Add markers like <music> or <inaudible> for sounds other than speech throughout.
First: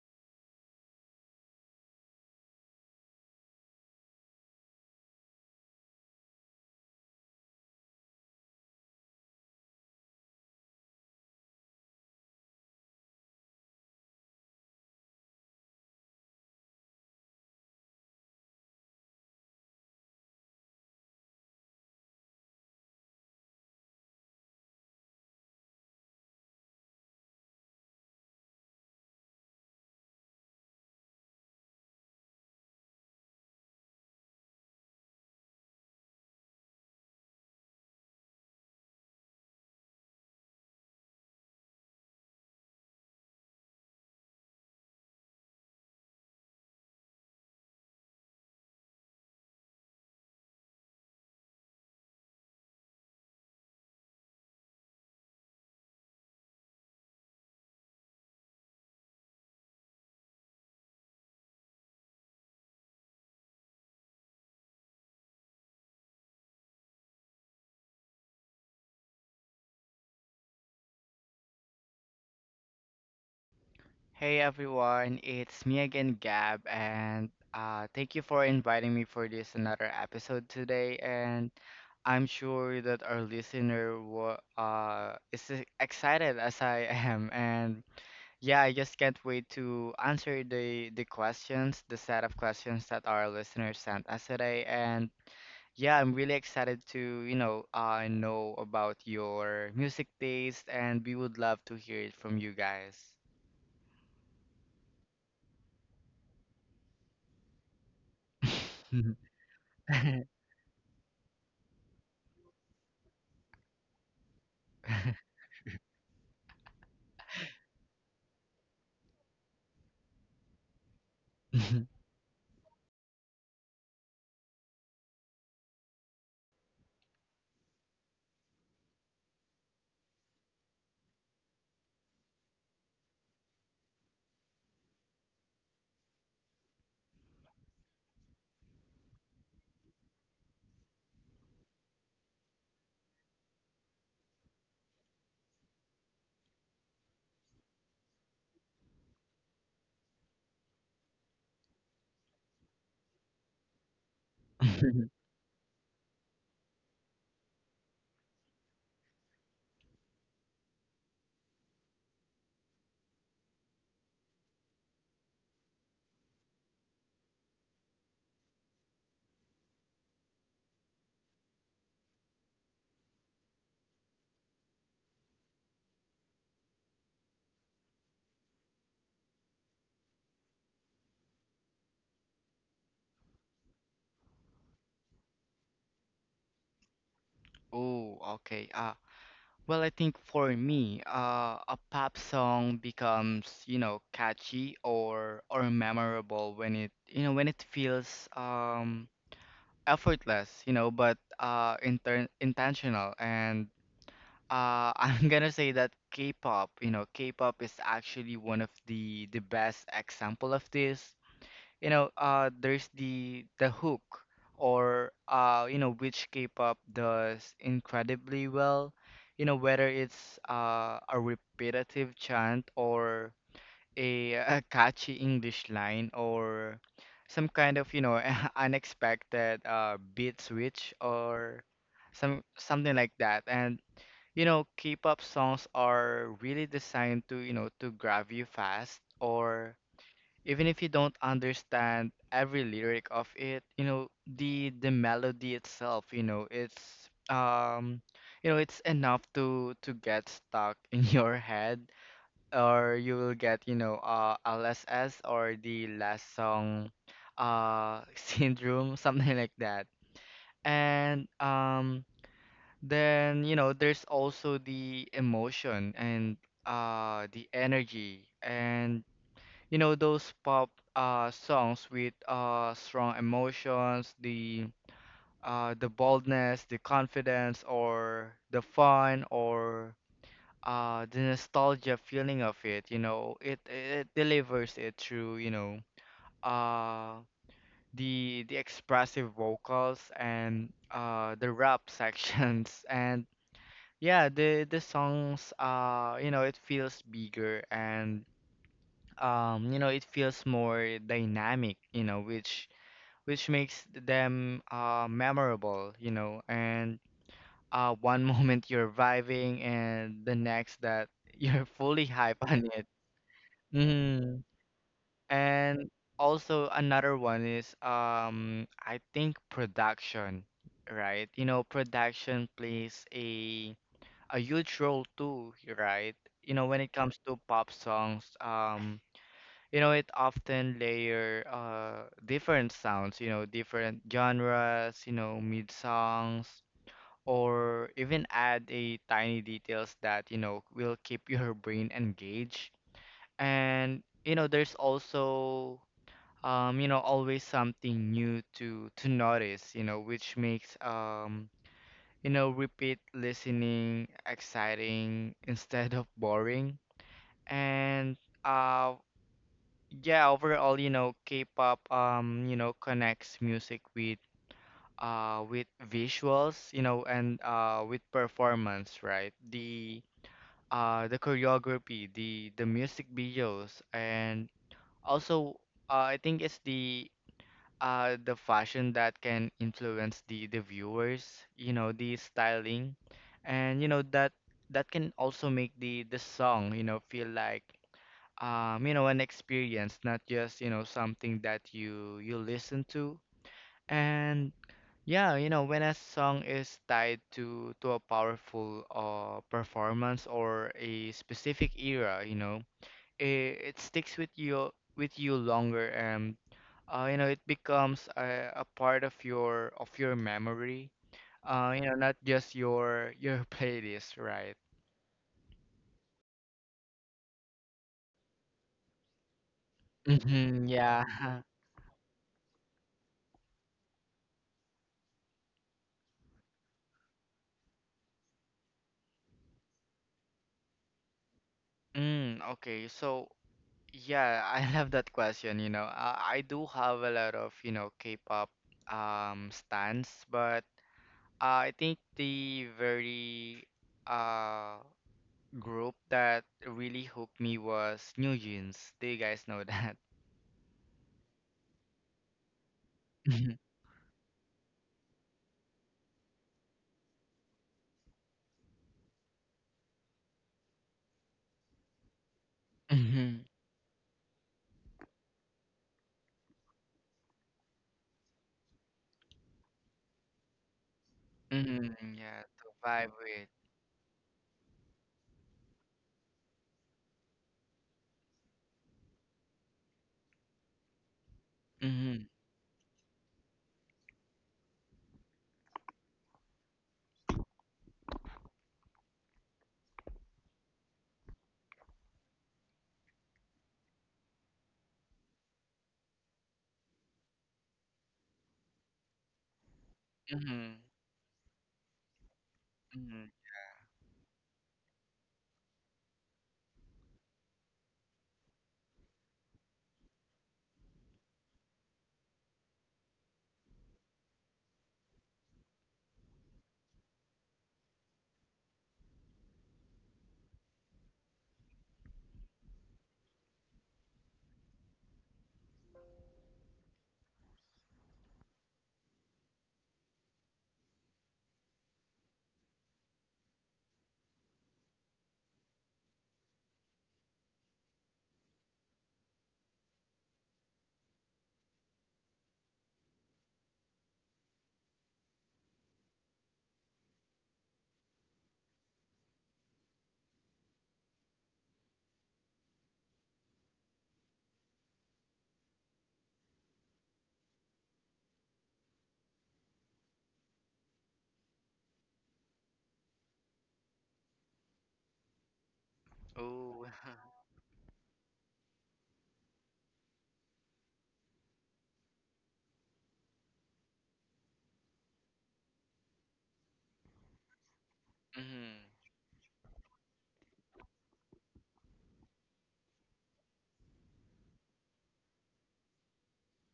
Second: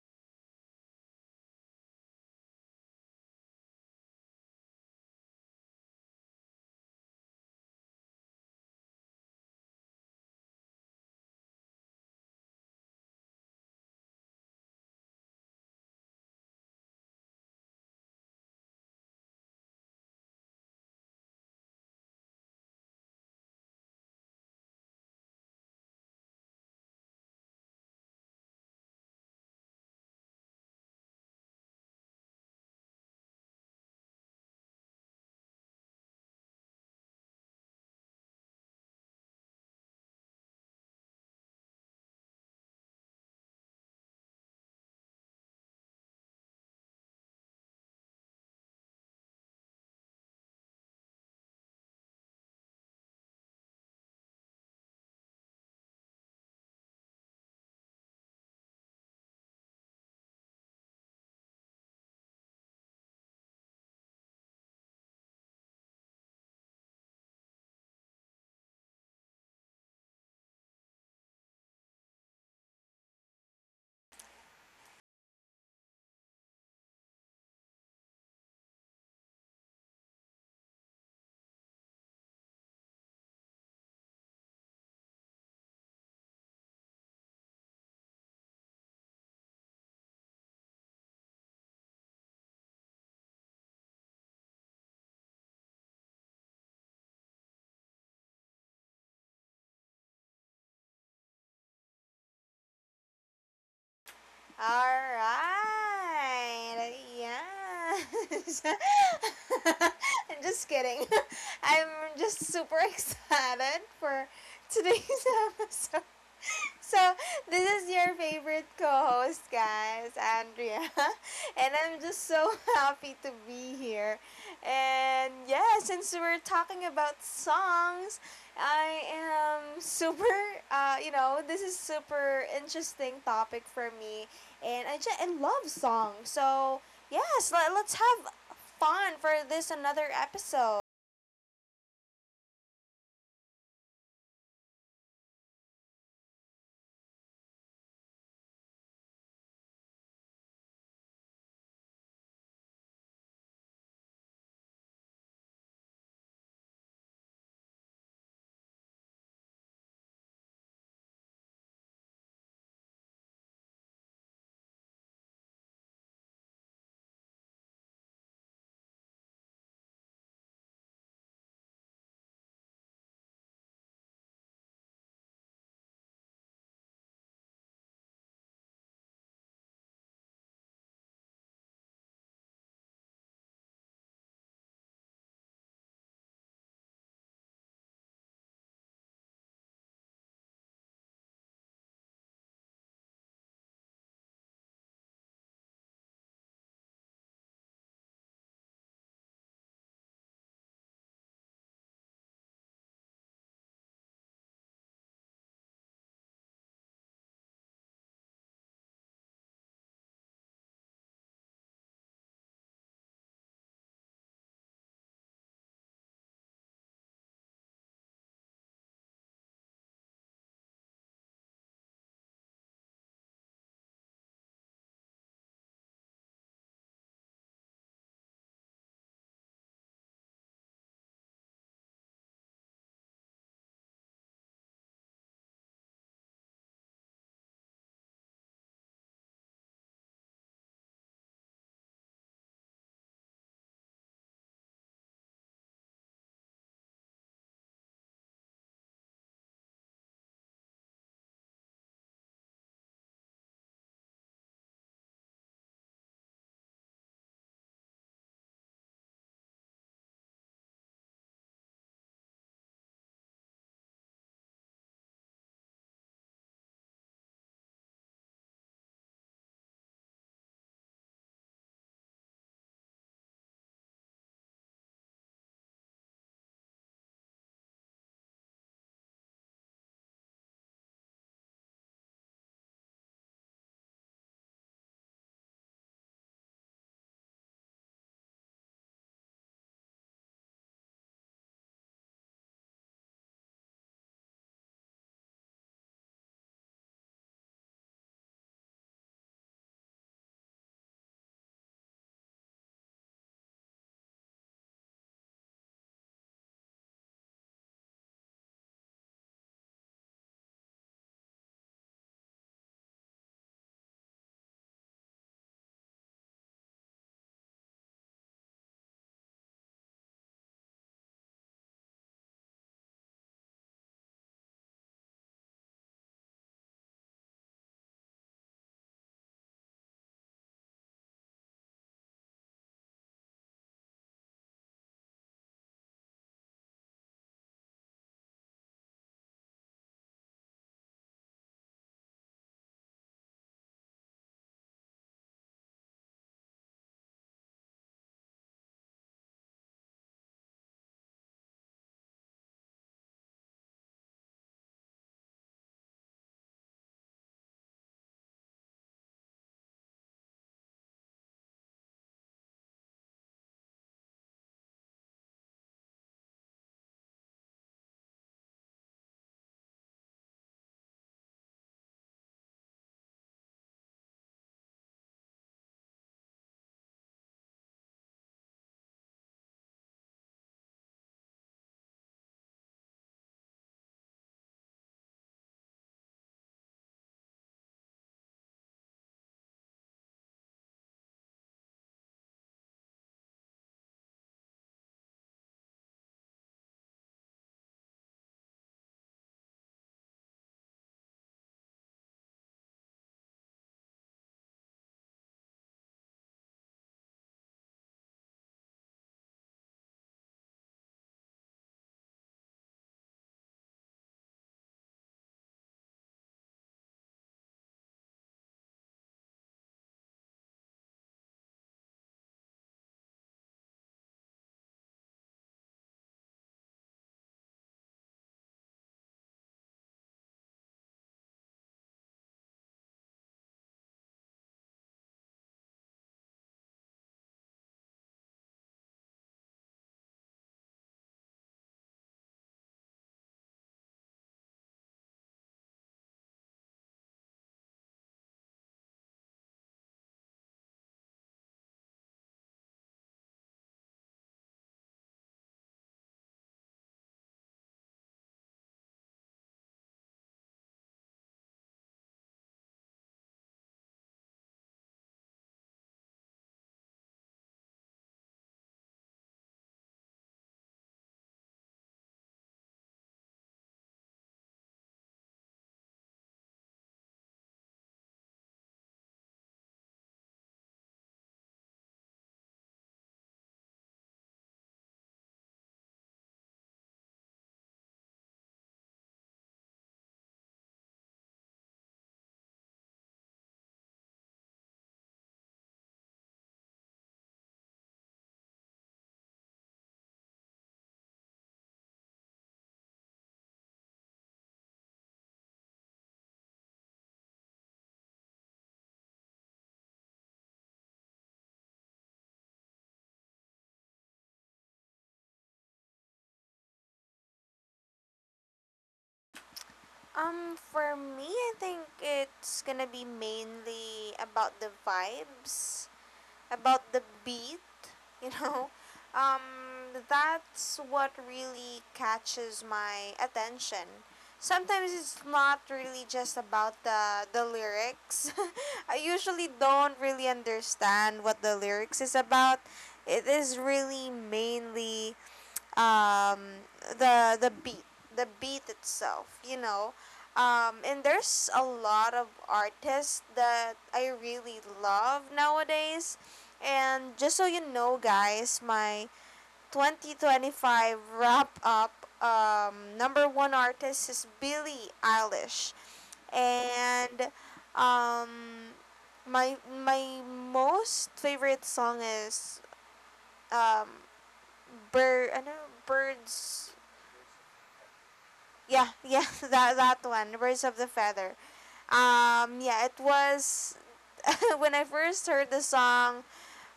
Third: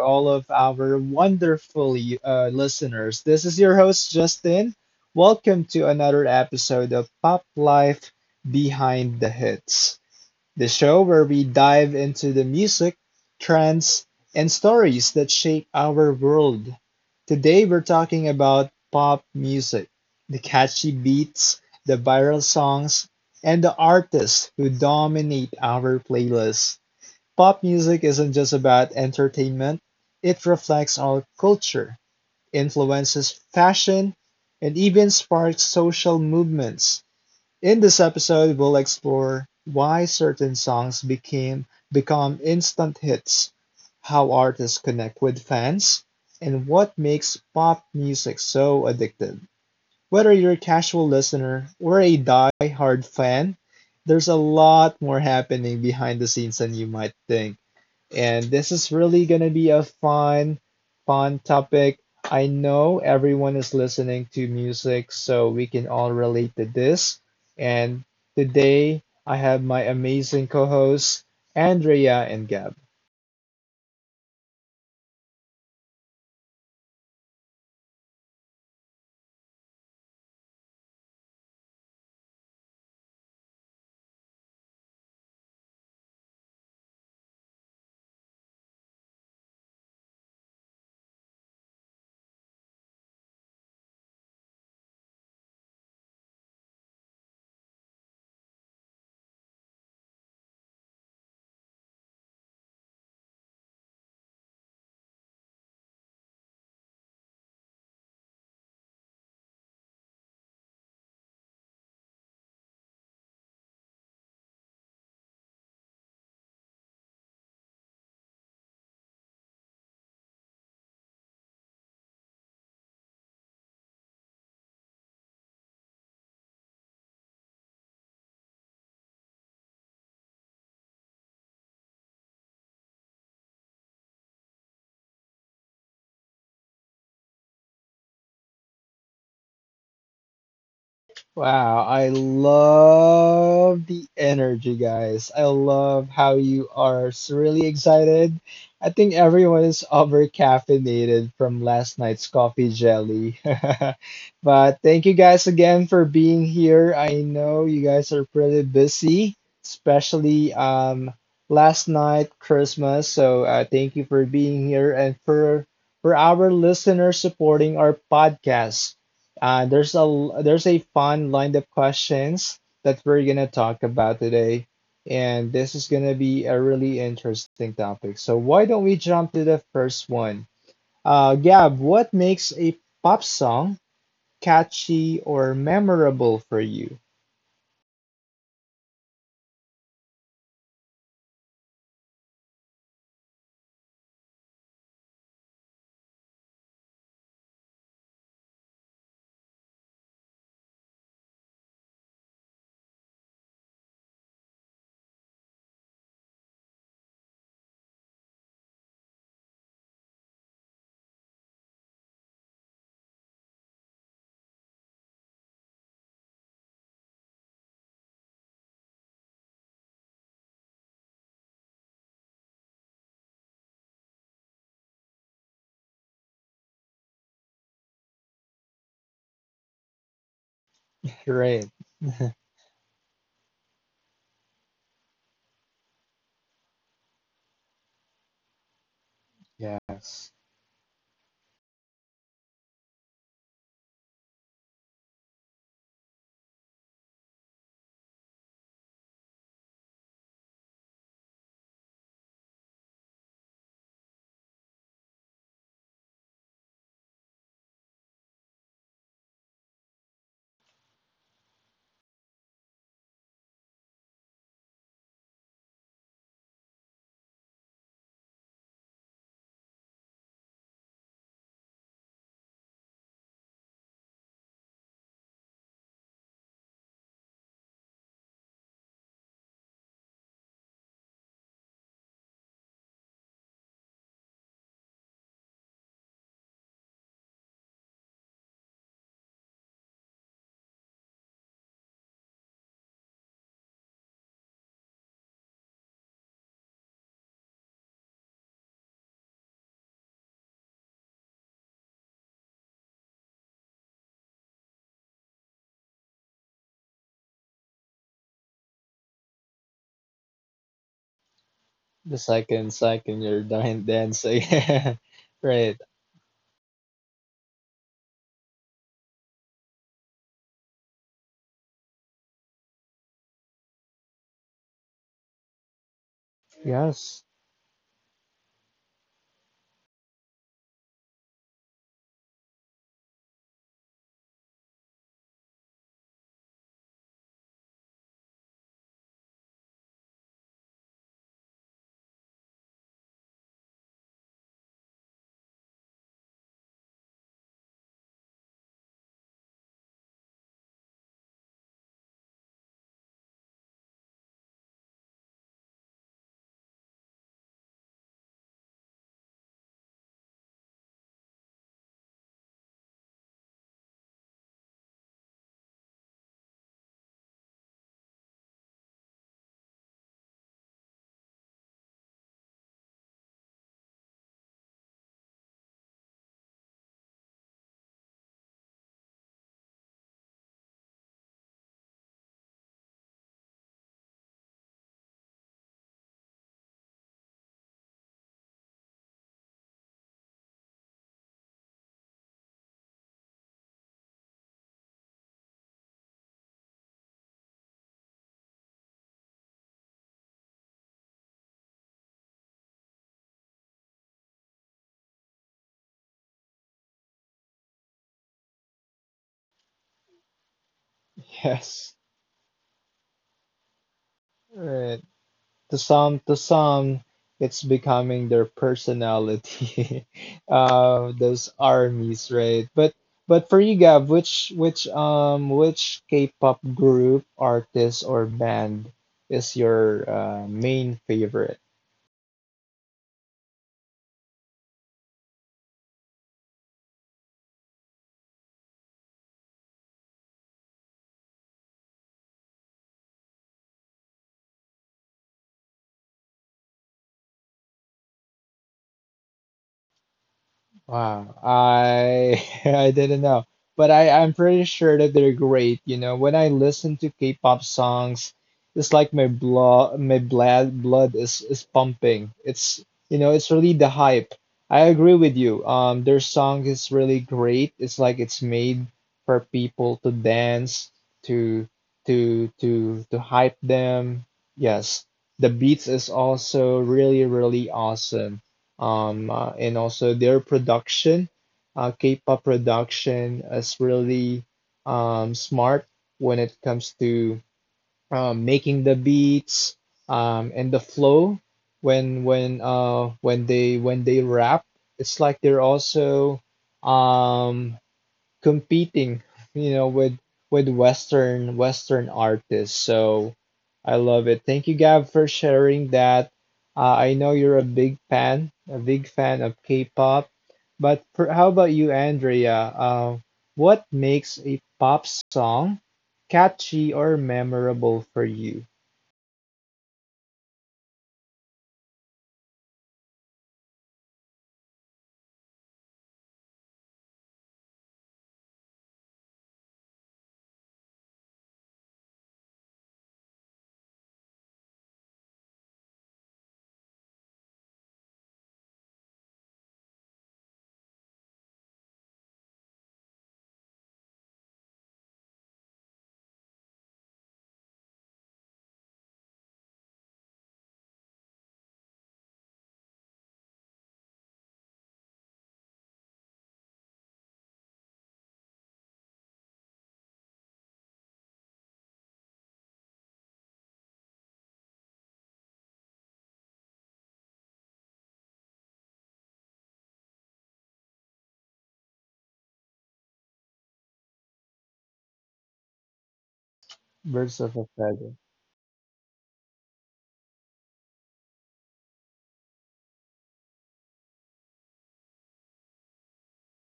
all of our wonderful listeners. This is your host, Justin. Welcome to another episode of Pop Life Behind the Hits, the show where we dive into the music, trends, and stories that shape our world. Today we're talking about pop music, the catchy beats, the viral songs, and the artists who dominate our playlists. Pop music isn't just about entertainment, it reflects our culture, influences fashion, and even sparks social movements. In this episode, we'll explore why certain songs became become instant hits, how artists connect with fans, and what makes pop music so addictive. Whether you're a casual listener or a die-hard fan, there's a lot more happening behind the scenes than you might think, and this is really going to be a fun topic. I know everyone is listening to music, so we can all relate to this. And today I have my amazing co hosts, Andrea and Gab. Hey everyone, it's me again, Gab, and thank you for inviting me for this another episode today. And I'm sure that our listener wa is excited as I <laughs> am. And yeah, I just can't wait to answer the questions, the set of questions that our listeners sent us today. And yeah, I'm really excited to, you know about your music taste, and we would love to hear it from you guys. All right. Yes. <laughs> I'm <laughs> <laughs> just kidding. <laughs> I'm just super <laughs> excited for today's <laughs> episode. So, this is your favorite co host, guys, Andrea. <laughs> And I'm <laughs> just so <laughs> happy to be here. And yeah, since we're talking about songs, I am super, this is super interesting topic for me. And I love songs. So, yes, let's have fun for this another episode. Wow, I love the energy, guys. I love how you are so really excited. I think everyone is over caffeinated from last night's coffee jelly. <laughs> But thank you guys again for being here. I know you guys are pretty busy, especially last night Christmas. So thank you for being here and for our listeners supporting our podcast. There's a fun lined-up questions that we're gonna talk about today, and this is gonna be a really interesting topic. So why don't we jump to the first one? Gab, what makes a pop song catchy or memorable for you? Oh, okay. Well, I think for me, a pop song becomes, you know, catchy or memorable when it, you know, when it feels effortless, you know, but inter intentional. And <laughs> I'm gonna say that K-pop, you know, K-pop is actually one of the best example of this. You know, there's the hook or you know, which K-pop does incredibly well, you know, whether it's a repetitive chant or a, <laughs> a catchy English line or some kind of, you know, <laughs> unexpected beat switch or Right. Something like that. And you know, K-pop songs are really designed to, you know, to grab you fast, or Yes. even if you don't understand every lyric of it, you know, the melody itself, you know, it's you know, it's enough to get stuck in <laughs> your head or you will get, you know, LSS or the last song <laughs> syndrome, something like that. And then, you know, there's also the emotion and the energy. And you know, those pop songs with strong emotions, the boldness, the confidence, or the fun, or the nostalgia feeling of it, you know, it delivers it through, you know, uh the expressive vocals and the rap sections, <laughs> and yeah, the songs, you know, it feels bigger, and you know, it feels more dynamic, you know, which makes them memorable, you know. And one <laughs> moment you're vibing, and the next that <laughs> you're fully The hype on second it. second you're dying dancing. Mm. <laughs> Right. And also another one is, I think, production, right? You know, production plays a huge role too, right? You know, when it comes Yes. to pop songs, you know, it often layer different sounds, you know, different genres, you know, mid songs, or even add a tiny details that, you know, will keep your brain engaged. And you know, there's also, you know, always something new to notice, you know, which makes, you know, repeat listening exciting <laughs> instead of boring. And uh yeah, overall, you know, K-pop, you know, connects music with visuals, you know, and with performance, right? The choreography, the music videos, and also I think it's the fashion that can influence the viewers, you know, the styling, and you know that that can also make the song, you know, feel like, you know, an experience, not just, you know, something that you listen to. And yeah, you know, when a song is tied to a powerful performance or a specific era, you know, it sticks with you longer, and you know, it becomes a part of your memory. You Yes. know, not just your <laughs> your playlist, right? Right. To some, to some it's becoming their personality, <laughs> Hmm, yeah. those <laughs> armies, right? But for you, Gab, which K-pop group, artist, or band is your main favorite? Mm, okay. So yeah, I <laughs> love that question, you know. I do have a lot of, you know, K-pop stans, but I think the very uh group that really hooked me was New Jeans. Do you guys know <laughs> that? Wow, I <laughs> I didn't know, Mhm. but I'm pretty sure that they're great. You know, when I listen to K-pop songs, it's like my blood is pumping. It's, you know, Mhm. it's really the hype. I agree with you. Their song is really great. It's like it's made for people to dance to Mhm. Yeah, to to to vibe to with. hype them. Yes, the beats is also really awesome, and also their production, Mhm. K-pop production is really smart when it comes to making the beats, and the flow when they rap. It's like they're also um, competing, you know, with Mhm. Western artists. Mhm. So I love it. Thank you, Gab, for sharing that. I know you're a big fan of K-pop, but per, how about you, Andrea? What makes a pop song catchy or memorable for you? For me, I think it's gonna be mainly about the vibes, about the beat, you know. <laughs> That's what really catches my attention. Sometimes it's not really just about the lyrics. <laughs> I usually don't really understand what the lyrics is about. It is really mainly um, the the beat the beat itself. And there's a lot of artists that I really love nowadays, and just so you know, guys, my 2025 wrap up number one artist is Billie Eilish. Ooh. <laughs> And um, my my most favorite song is um, bird, I know, birds. Birds of a Feather. Mhm. Yeah, yeah, <laughs> that one, Birds of the Feather. Yeah, it was <laughs> when I first heard the song.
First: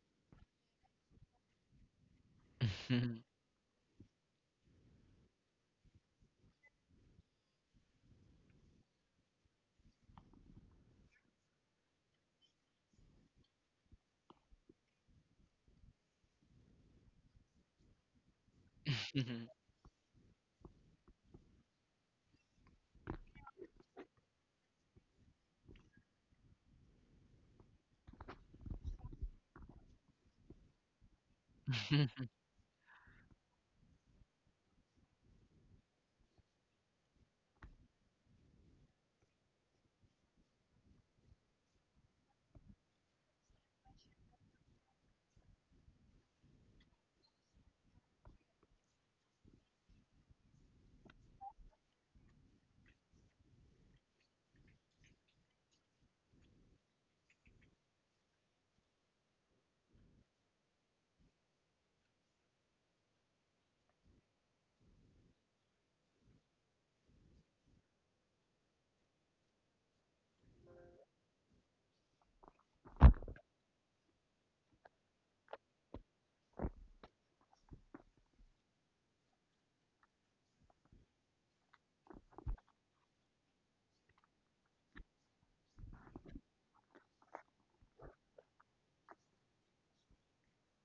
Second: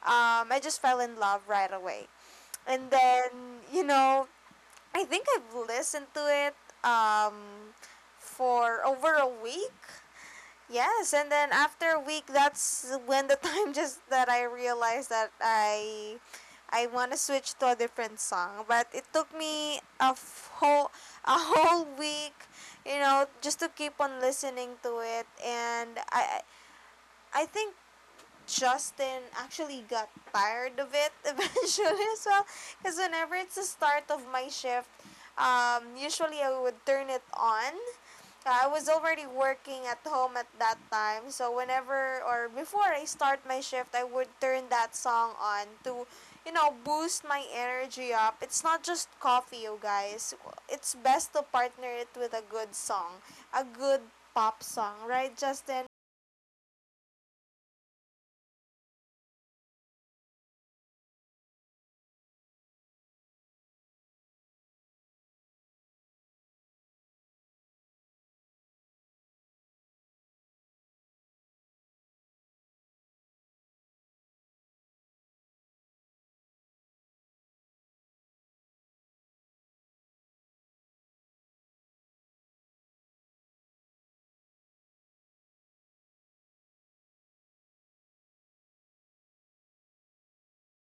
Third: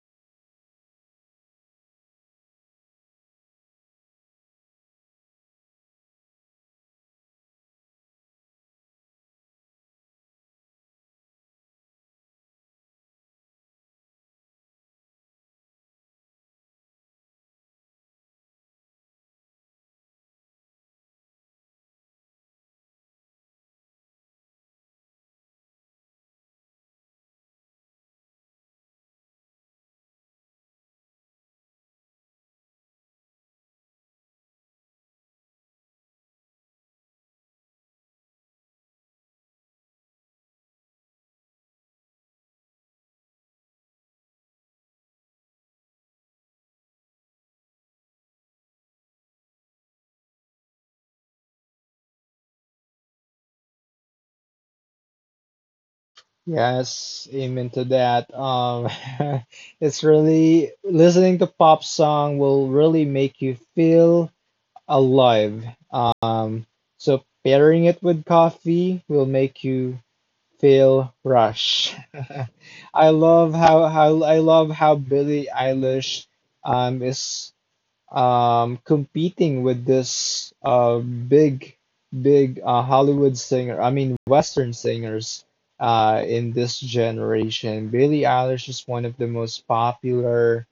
I just fell in love right away, and then, I think I've listened to it um for over a week. Yes, and then after a week, that's when the <laughs> time just that I realized that I want to switch to a different song. But Mhm. it took Mhm. me a whole week, you know, just to keep on listening to it. And I think Justin actually got tired of it <laughs> eventually as <laughs> well. Because whenever it's the start of my shift, usually I would turn it on. I was already working at home at that time, so whenever or before I start my shift, I would turn that song on to, boost my energy up. It's not just coffee, you guys. It's best to partner it with a good song, a good pop song, right, Justin? Yes, amen to that. <laughs> It's really listening to pop song will really make you feel alive. Um, so pairing it with coffee will make you feel rush. <laughs> I love how I love how Billie Eilish is competing with this big big Hollywood singer. I mean Western singers in this generation. Billie Eilish is one of the most popular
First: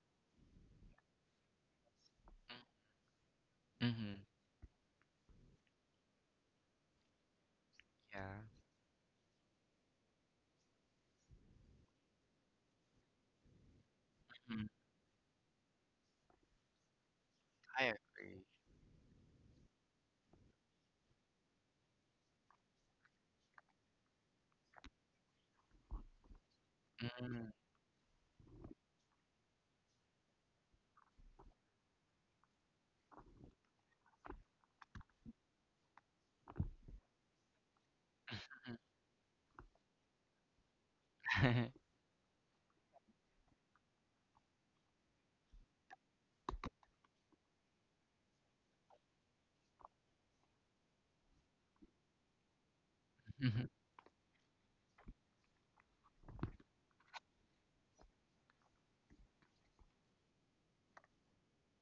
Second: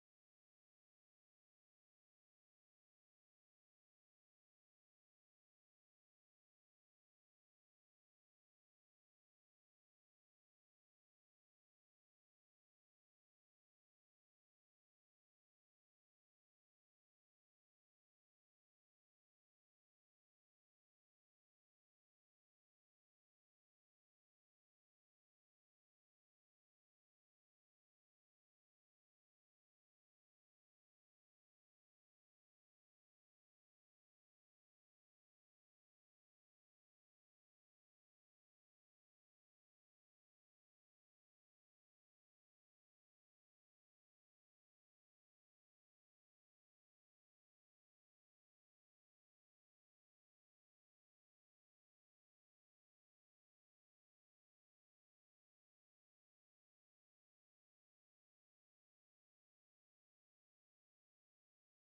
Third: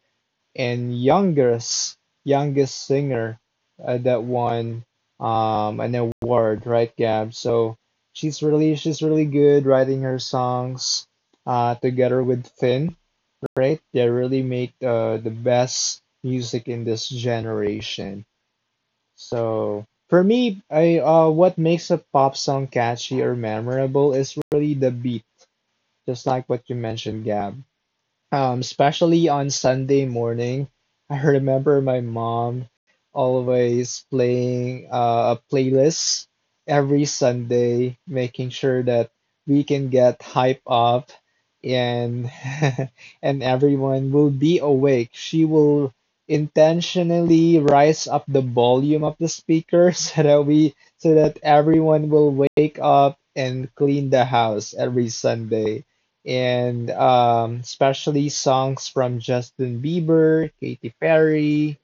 and youngest singer Mhm. that won an award, right, Gab? So Yeah. she's really, she's really good writing her songs together with Finn, right? They really Mhm. make the best music in this I generation. agree. So for me, I what makes a pop song catchy or memorable is really the beat, just like what you mentioned, Mhm. Gab. Especially on Sunday morning, I remember my mom always playing a playlist every Sunday, making sure that we can get hype up <laughs> and <laughs> and everyone will be awake. She will intentionally rise up the volume of the speaker <laughs> so that everyone will wake up Mhm, and clean the house every Sunday. And especially songs from Justin Bieber, Katy Perry,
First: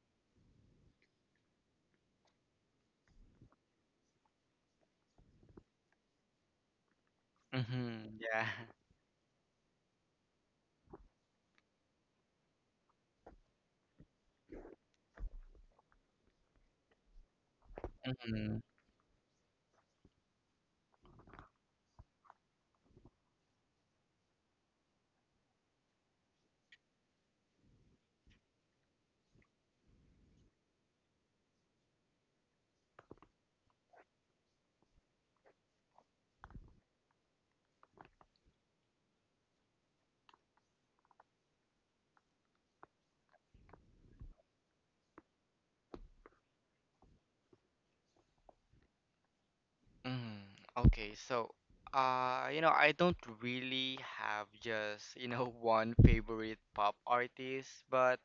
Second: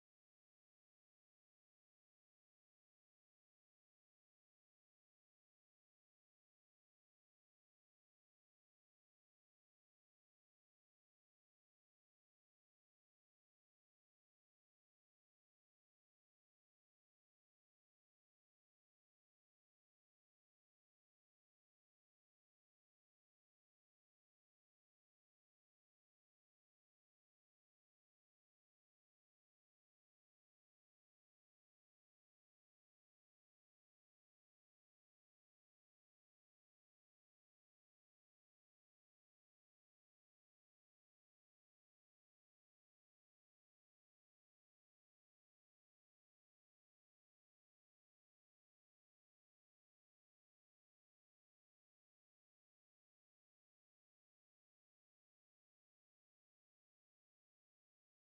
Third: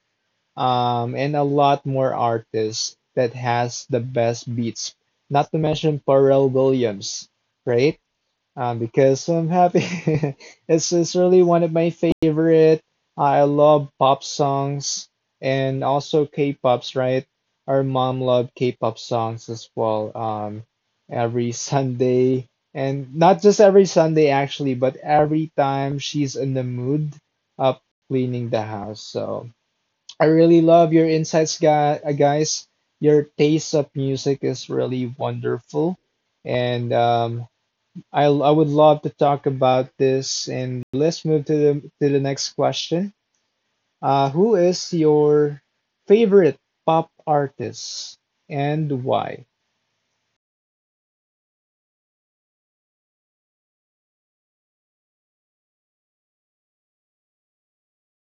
and a lot more artists that has the best beats. Not to mention Pharrell Williams, right? mhm, yeah. Because so I'm happy. <laughs> It's really one of my favorite. I love pop songs and also K-pops, right? Our mom loved Mhm, K-pop songs as well. Every <laughs> Sunday, and not just every Sunday actually, but every time she's in the mood of cleaning the house. So I really love your insights, guys. Your taste of music is really wonderful, and I would love to talk about this, and let's move to the next question. Who is your favorite pop artist and why? mhm. Okay, so you know, I don't really have just, you know, <laughs> one favorite pop artist,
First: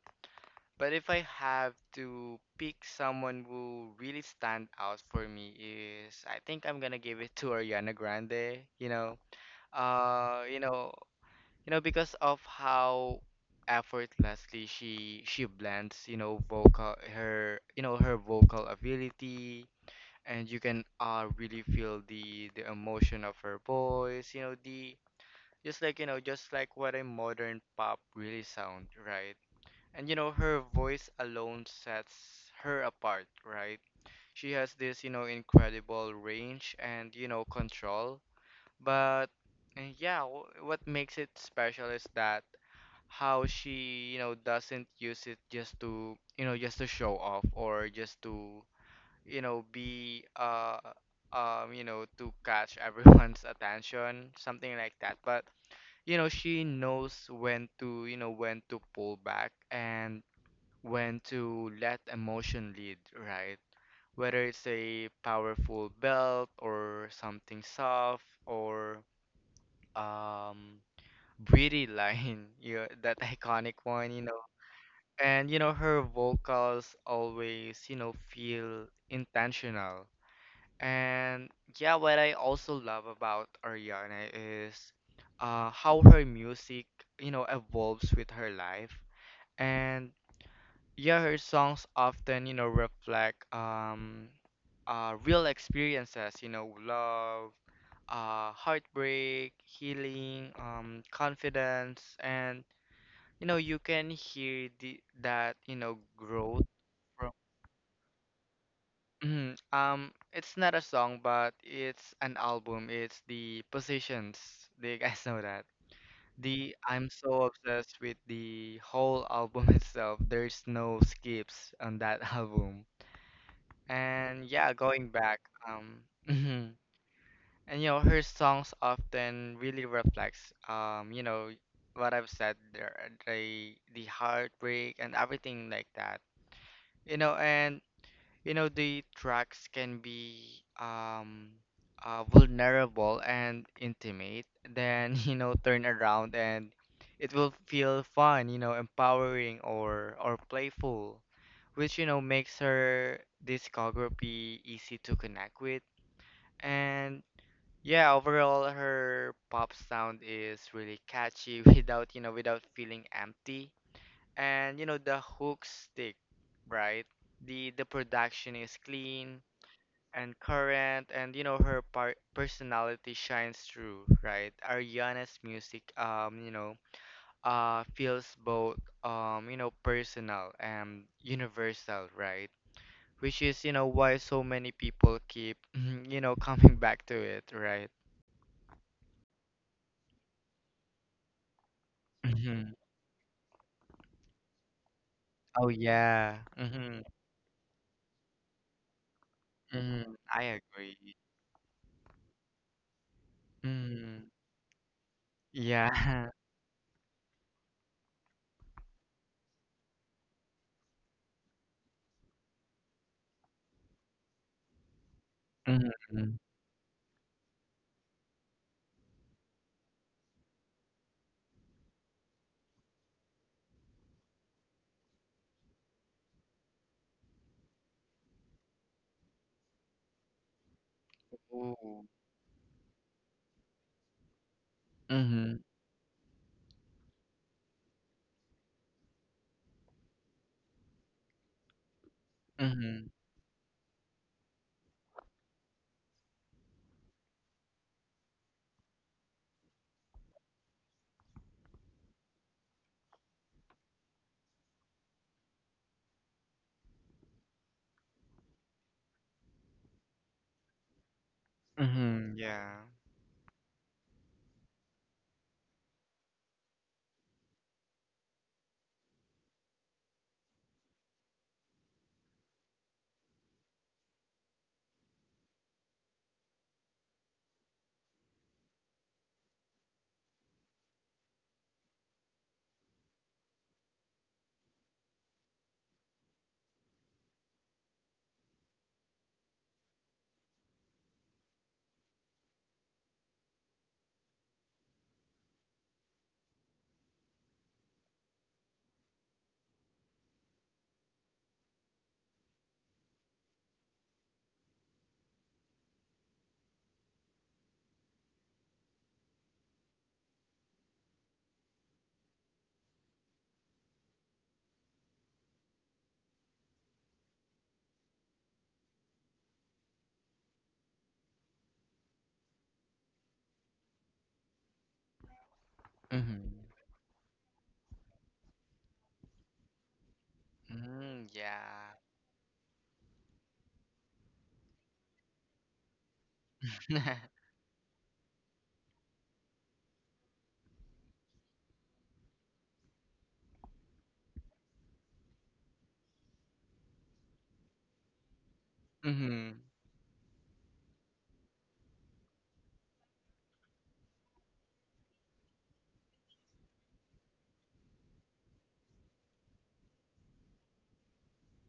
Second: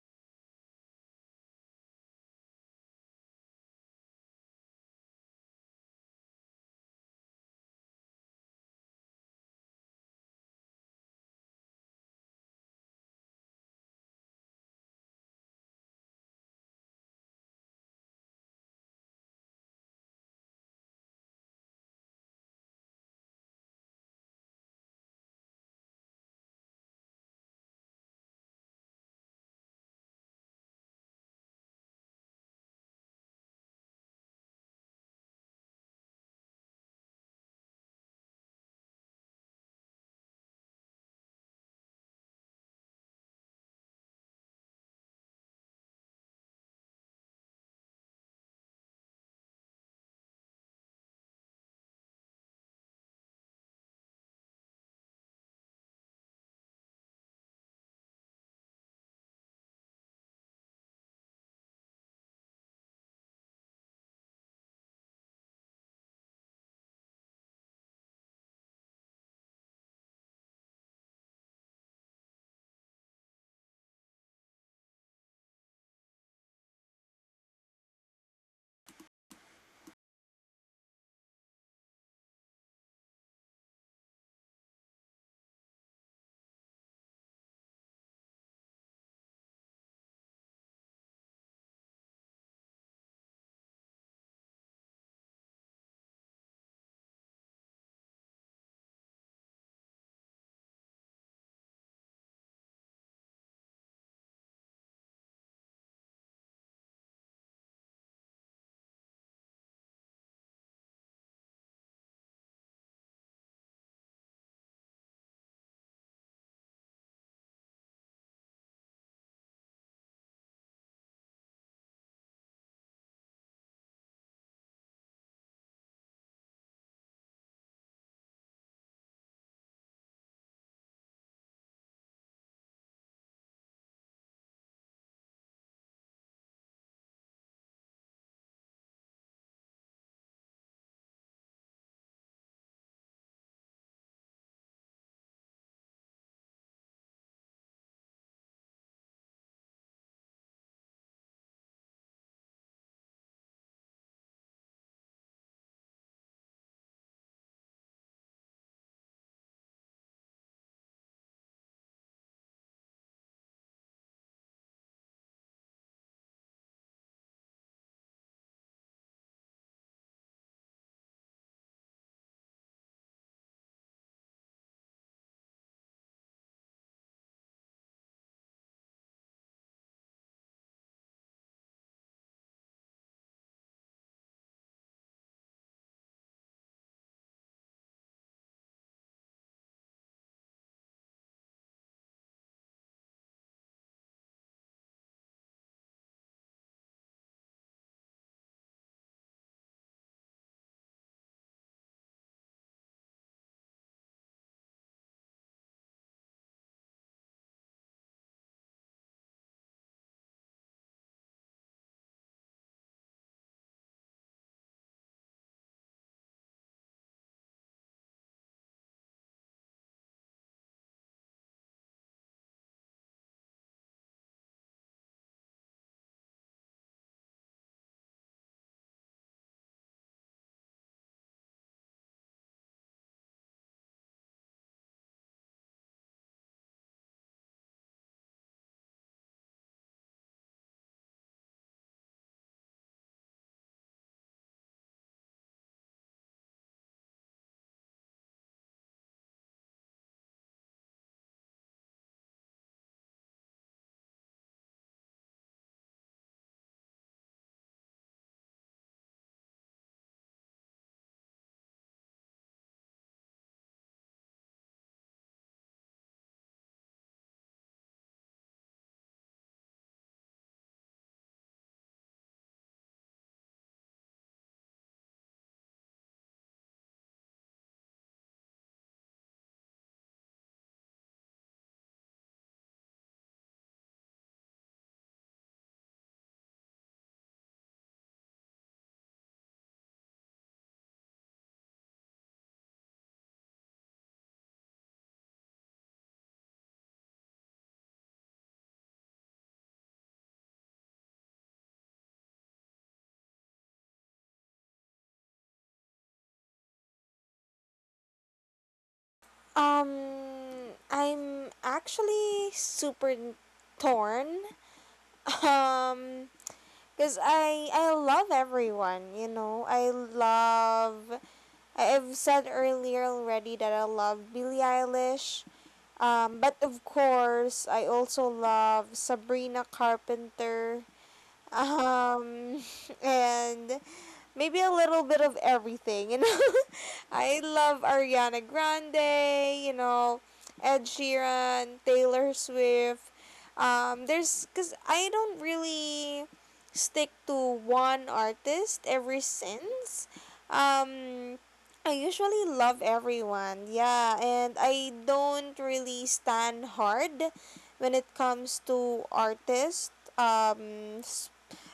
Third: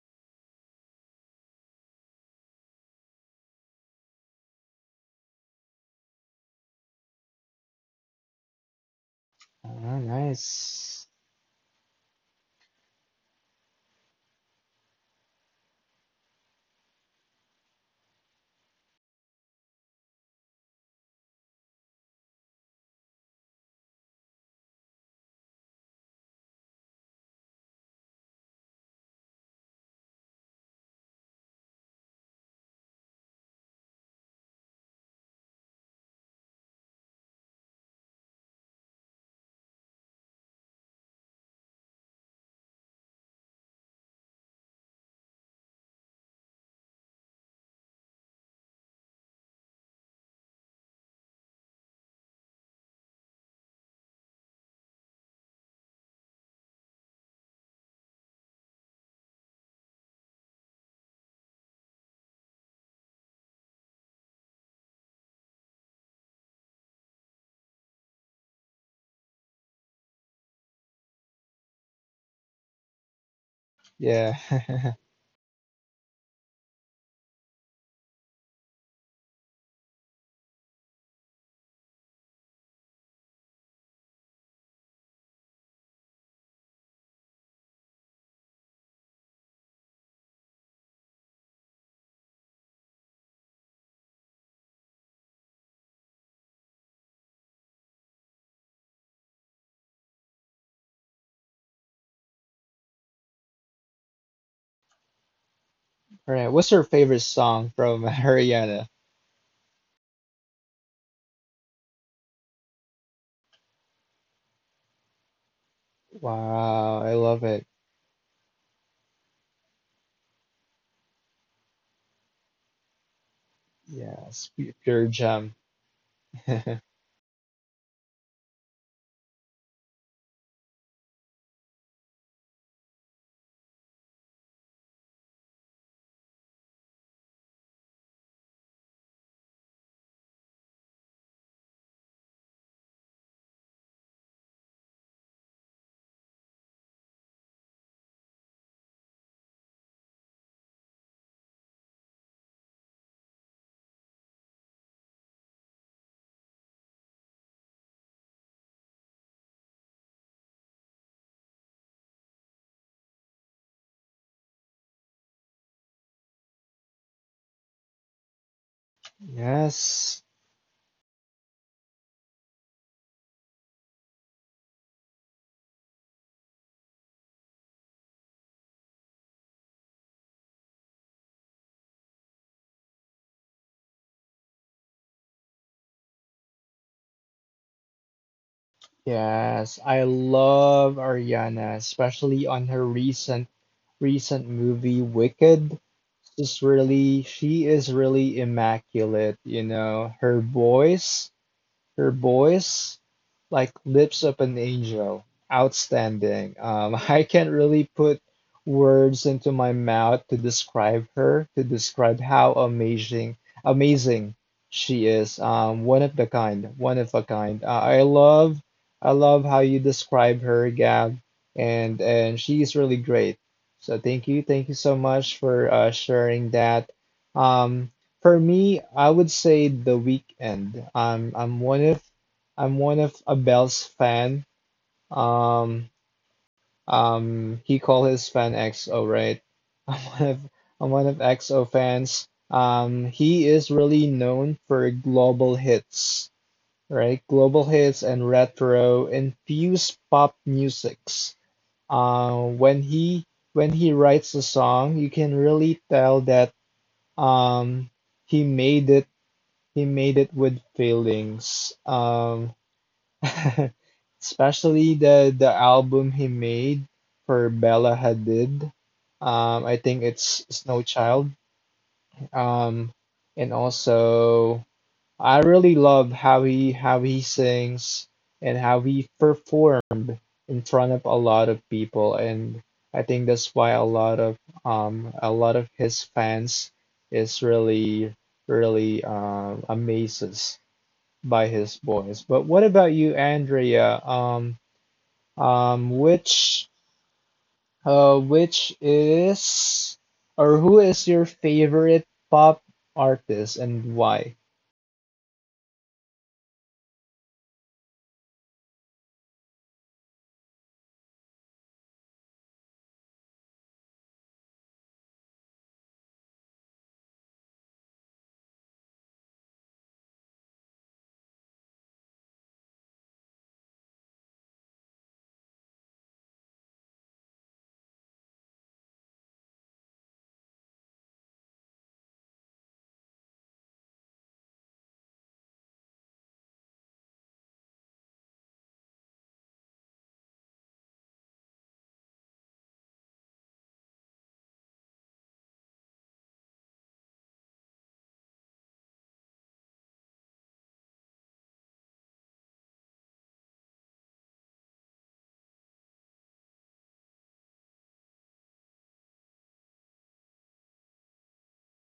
but if I have to pick someone who really stand out for me is I think I'm gonna give it to Ariana Grande, you know. Oh, You know, nice. Because of how effortlessly she blends, you know, you know, her vocal ability, and you can really feel the emotion of her voice, you know, the just like, you know, just like what a modern pop really sound, right? And you know, her voice alone sets her apart, right? She has this, you know, incredible range, and you know, control. But and yeah, what makes it special is that how she, you know, doesn't use it just to, you know, just to show off, or just to, you know, be you know, to catch <laughs> everyone's attention, something like that. But, you know, she knows when to, you know, when to pull back and when to let emotion lead, right? Whether it's a powerful belt or something soft or um breathy line, <laughs> you know, that iconic one, you Yeah. know. <laughs> All And you know, her vocals always, you know, feel intentional. And yeah, what I also love about Ariana is how her music, you know, evolves with her life. And yeah, her songs often, you know, reflect, real experiences, you know, love, heartbreak, healing, confidence, and you know, you can hear that, you know, right. growth. What's your favorite song from <laughs> Haryana? Mhm, it's not a song, but it's an album. It's the Positions. <laughs> Do you guys know that? The Wow, I'm I so love it. obsessed with the whole album <laughs> itself. There's no skips on that <laughs> album. And Yes, yeah, pu- pure going back, gem. <laughs> um, <laughs> mhm. And you know, her songs often really reflects, you know, what I've said there, the heartbreak and everything like that. You know, and you know, the tracks can be vulnerable and intimate, then <laughs> you know, turn around and it will feel fun, you know, empowering or playful, which, you know, makes her discography easy to connect with. And yeah, overall, her pop sound is really catchy <laughs> without, you know, without feeling empty. And you know, the hooks stick, right? The production is clean Yes, and current, and you know, her personality shines through, right? Ariana's music, you know, feels both, you know, personal and universal, right? Which is, you know, why so many people keep <laughs> <clears throat> you know, coming back to it, right? yes, I love Ariana, especially on Hmm. her recent movie Oh Wicked. yeah. She's Mm-hmm. really, she is really immaculate, you Mm-hmm. know. I agree. Her voice, like Mm-hmm. lips of an angel, Yeah. outstanding. <laughs> I can't really put words into my mouth to describe her, to describe how amazing, amazing she is. <laughs> One of the Mm-hmm. kind, one of a kind. I love how you describe her, Gab, and she's really great. So thank you so much for sharing that. Um, for me, I would say The Weeknd. I'm one of, Ooh. I'm one of Abel's fan. Mm-hmm. Um, he called his fan XO, right? <laughs> I'm one of, I'm one of XO fans. Mm-hmm. He is really known for global hits, right? Global hits and retro infused pop musics. When he, when he writes a song, you can really tell that um he made it, he made it with feelings. Mm-hmm. Yeah. <laughs> especially the album he made for Bella Hadid. I think it's Snow Child. Um, and also I really love how he, how he sings and how he performed in front of a lot of people, and I think that's why a lot of his fans is really really amazed by his boys. But what about you, Andrea? Which which is or who is your favorite pop artist and why? Um, I'm actually super torn. <laughs> Um, Cause I love everyone. You know, I love. I've said earlier already that I love Billie Eilish. But Mm-hmm. of course, I also love Sabrina Carpenter Mm, yeah. um <laughs> and maybe a little bit of everything. <laughs> I <laughs> love Ariana Grande, you know, Ed Sheeran, Taylor Swift. There's because I don't really stick to one artist ever Mhm. since. um I usually love everyone. Yeah, and I don't really stand hard when it comes to artists. Um,